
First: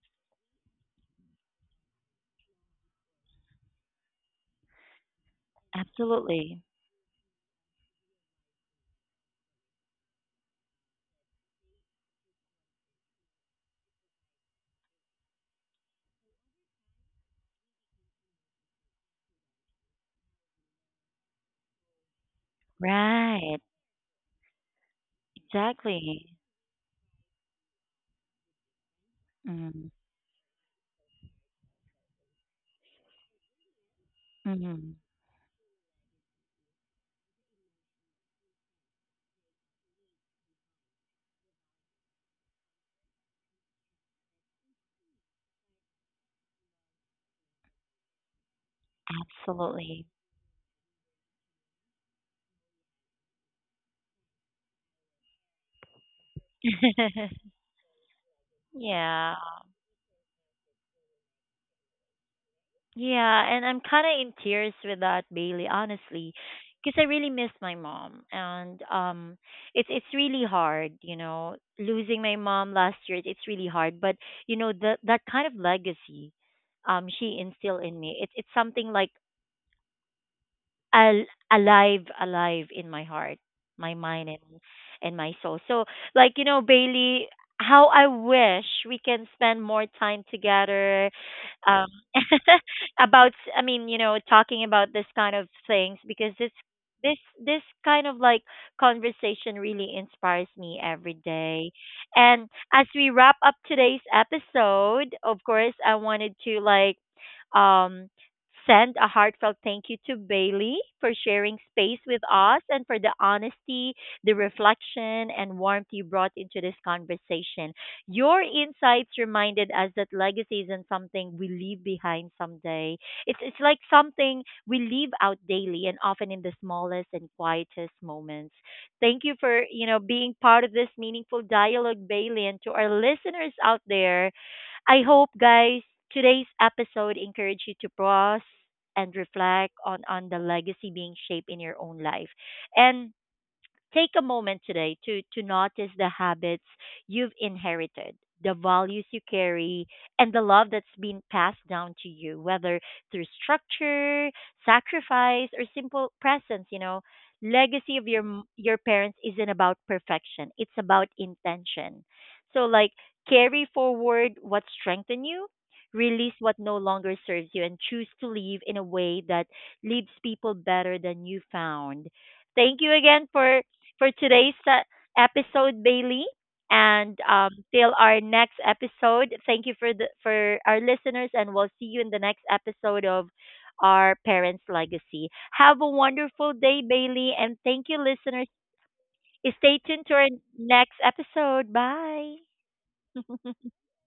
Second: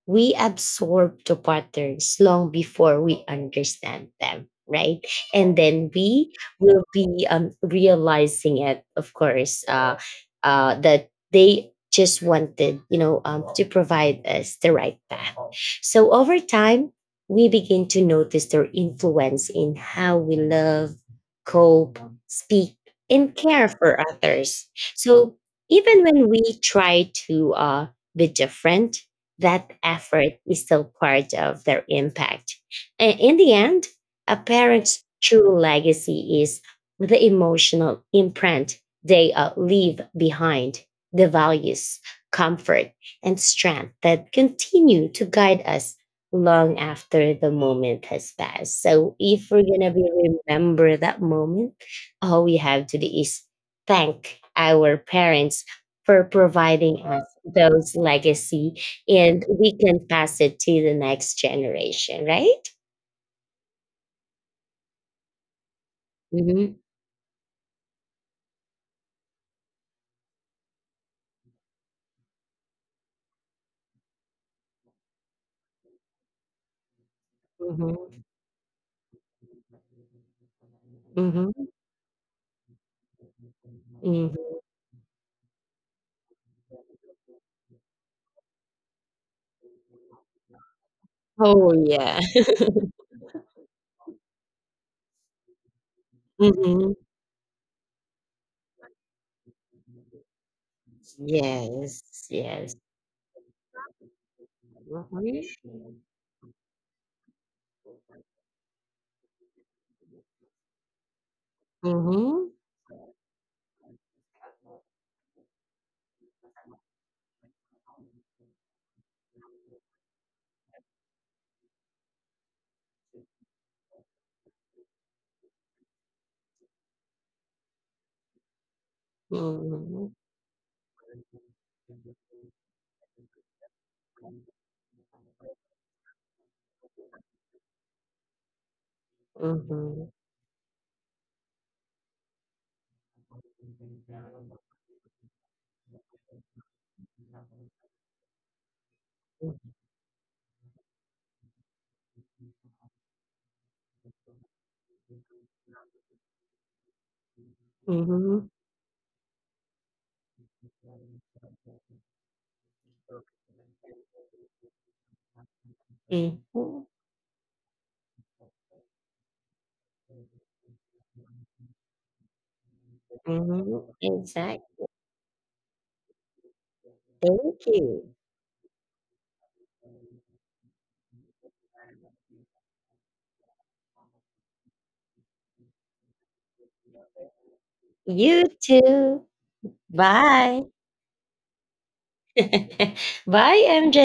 Speaker 2: We absorb the patterns long before we understand them, right. And then we
Speaker 1: Absolutely.
Speaker 2: will be realizing it, of course, that they just wanted to provide us the right path. So over time we begin to notice their influence in how we love, cope, speak, and
Speaker 1: Right.
Speaker 2: care for others. So even
Speaker 1: Exactly.
Speaker 2: when we try to be different, that
Speaker 1: Mm.
Speaker 2: effort is still part of their impact. And in the end, a
Speaker 1: Mm.
Speaker 2: parent's true legacy is the emotional imprint they leave behind, the values, comfort, and strength that continue to guide us long after the moment has passed. So if we're gonna
Speaker 1: Absolutely.
Speaker 2: be remember that moment, all we have to do is thank our parents for providing us those legacy,
Speaker 1: Yeah.
Speaker 2: and we can pass it to the next generation, right?
Speaker 1: Yeah, and I'm kind of in tears with that, Bailey, honestly,
Speaker 2: Hmm.
Speaker 1: because I really miss my mom, and it's really hard, you know, losing my mom last year. It's really hard, but you know the that kind of legacy, she instilled in me.
Speaker 2: Hmm.
Speaker 1: It's something like al-
Speaker 2: Hmm.
Speaker 1: alive, in my heart, my mind,
Speaker 2: Hmm.
Speaker 1: and my soul. So, like, you know, Bailey, how I wish we can spend more time together.
Speaker 2: Oh,
Speaker 1: Um,
Speaker 2: yeah.
Speaker 1: about, I mean, you know, talking about this kind of things, because
Speaker 2: Hmm.
Speaker 1: this kind of like conversation really inspires me every day.
Speaker 2: Yes,
Speaker 1: And
Speaker 2: yes.
Speaker 1: as we wrap up today's episode, of course,
Speaker 2: Mhm.
Speaker 1: I wanted to like um Send a heartfelt thank you to Bailey for sharing space with
Speaker 2: Mhm.
Speaker 1: us and for the honesty, the reflection, and warmth you brought into this conversation. Your insights reminded us that legacy isn't something we leave behind someday. It's like something we leave out daily, and often in the smallest and quietest moments. Thank you for, you know,
Speaker 2: Mhm.
Speaker 1: being part of this meaningful dialogue, Bailey, and to our listeners out there, I hope, guys, today's episode encouraged you to pause and reflect
Speaker 2: Mhm.
Speaker 1: on the legacy being shaped in your own life. And take a moment today to notice the habits you've inherited, the values you carry, and the love that's been passed down to you, whether through structure, sacrifice, or simple presence. You know, legacy of your
Speaker 2: Mhm.
Speaker 1: your parents isn't about perfection; it's about intention. So, like, carry forward what strengthened you, release what no
Speaker 2: Mhm.
Speaker 1: longer serves you, and choose to live in a way that leaves people better than you found. Thank you again
Speaker 2: Mhm.
Speaker 1: for today's
Speaker 2: Exact.
Speaker 1: episode, Bailey. And
Speaker 2: Thank
Speaker 1: till
Speaker 2: you.
Speaker 1: our next episode, thank you for our listeners, and we'll see you in the next episode of our parents' legacy. Have a wonderful day, Bailey, and thank you,
Speaker 2: You
Speaker 1: listeners.
Speaker 2: too.
Speaker 1: Stay tuned to our
Speaker 2: Bye.
Speaker 1: next episode. Bye.
Speaker 2: Bye, MJ.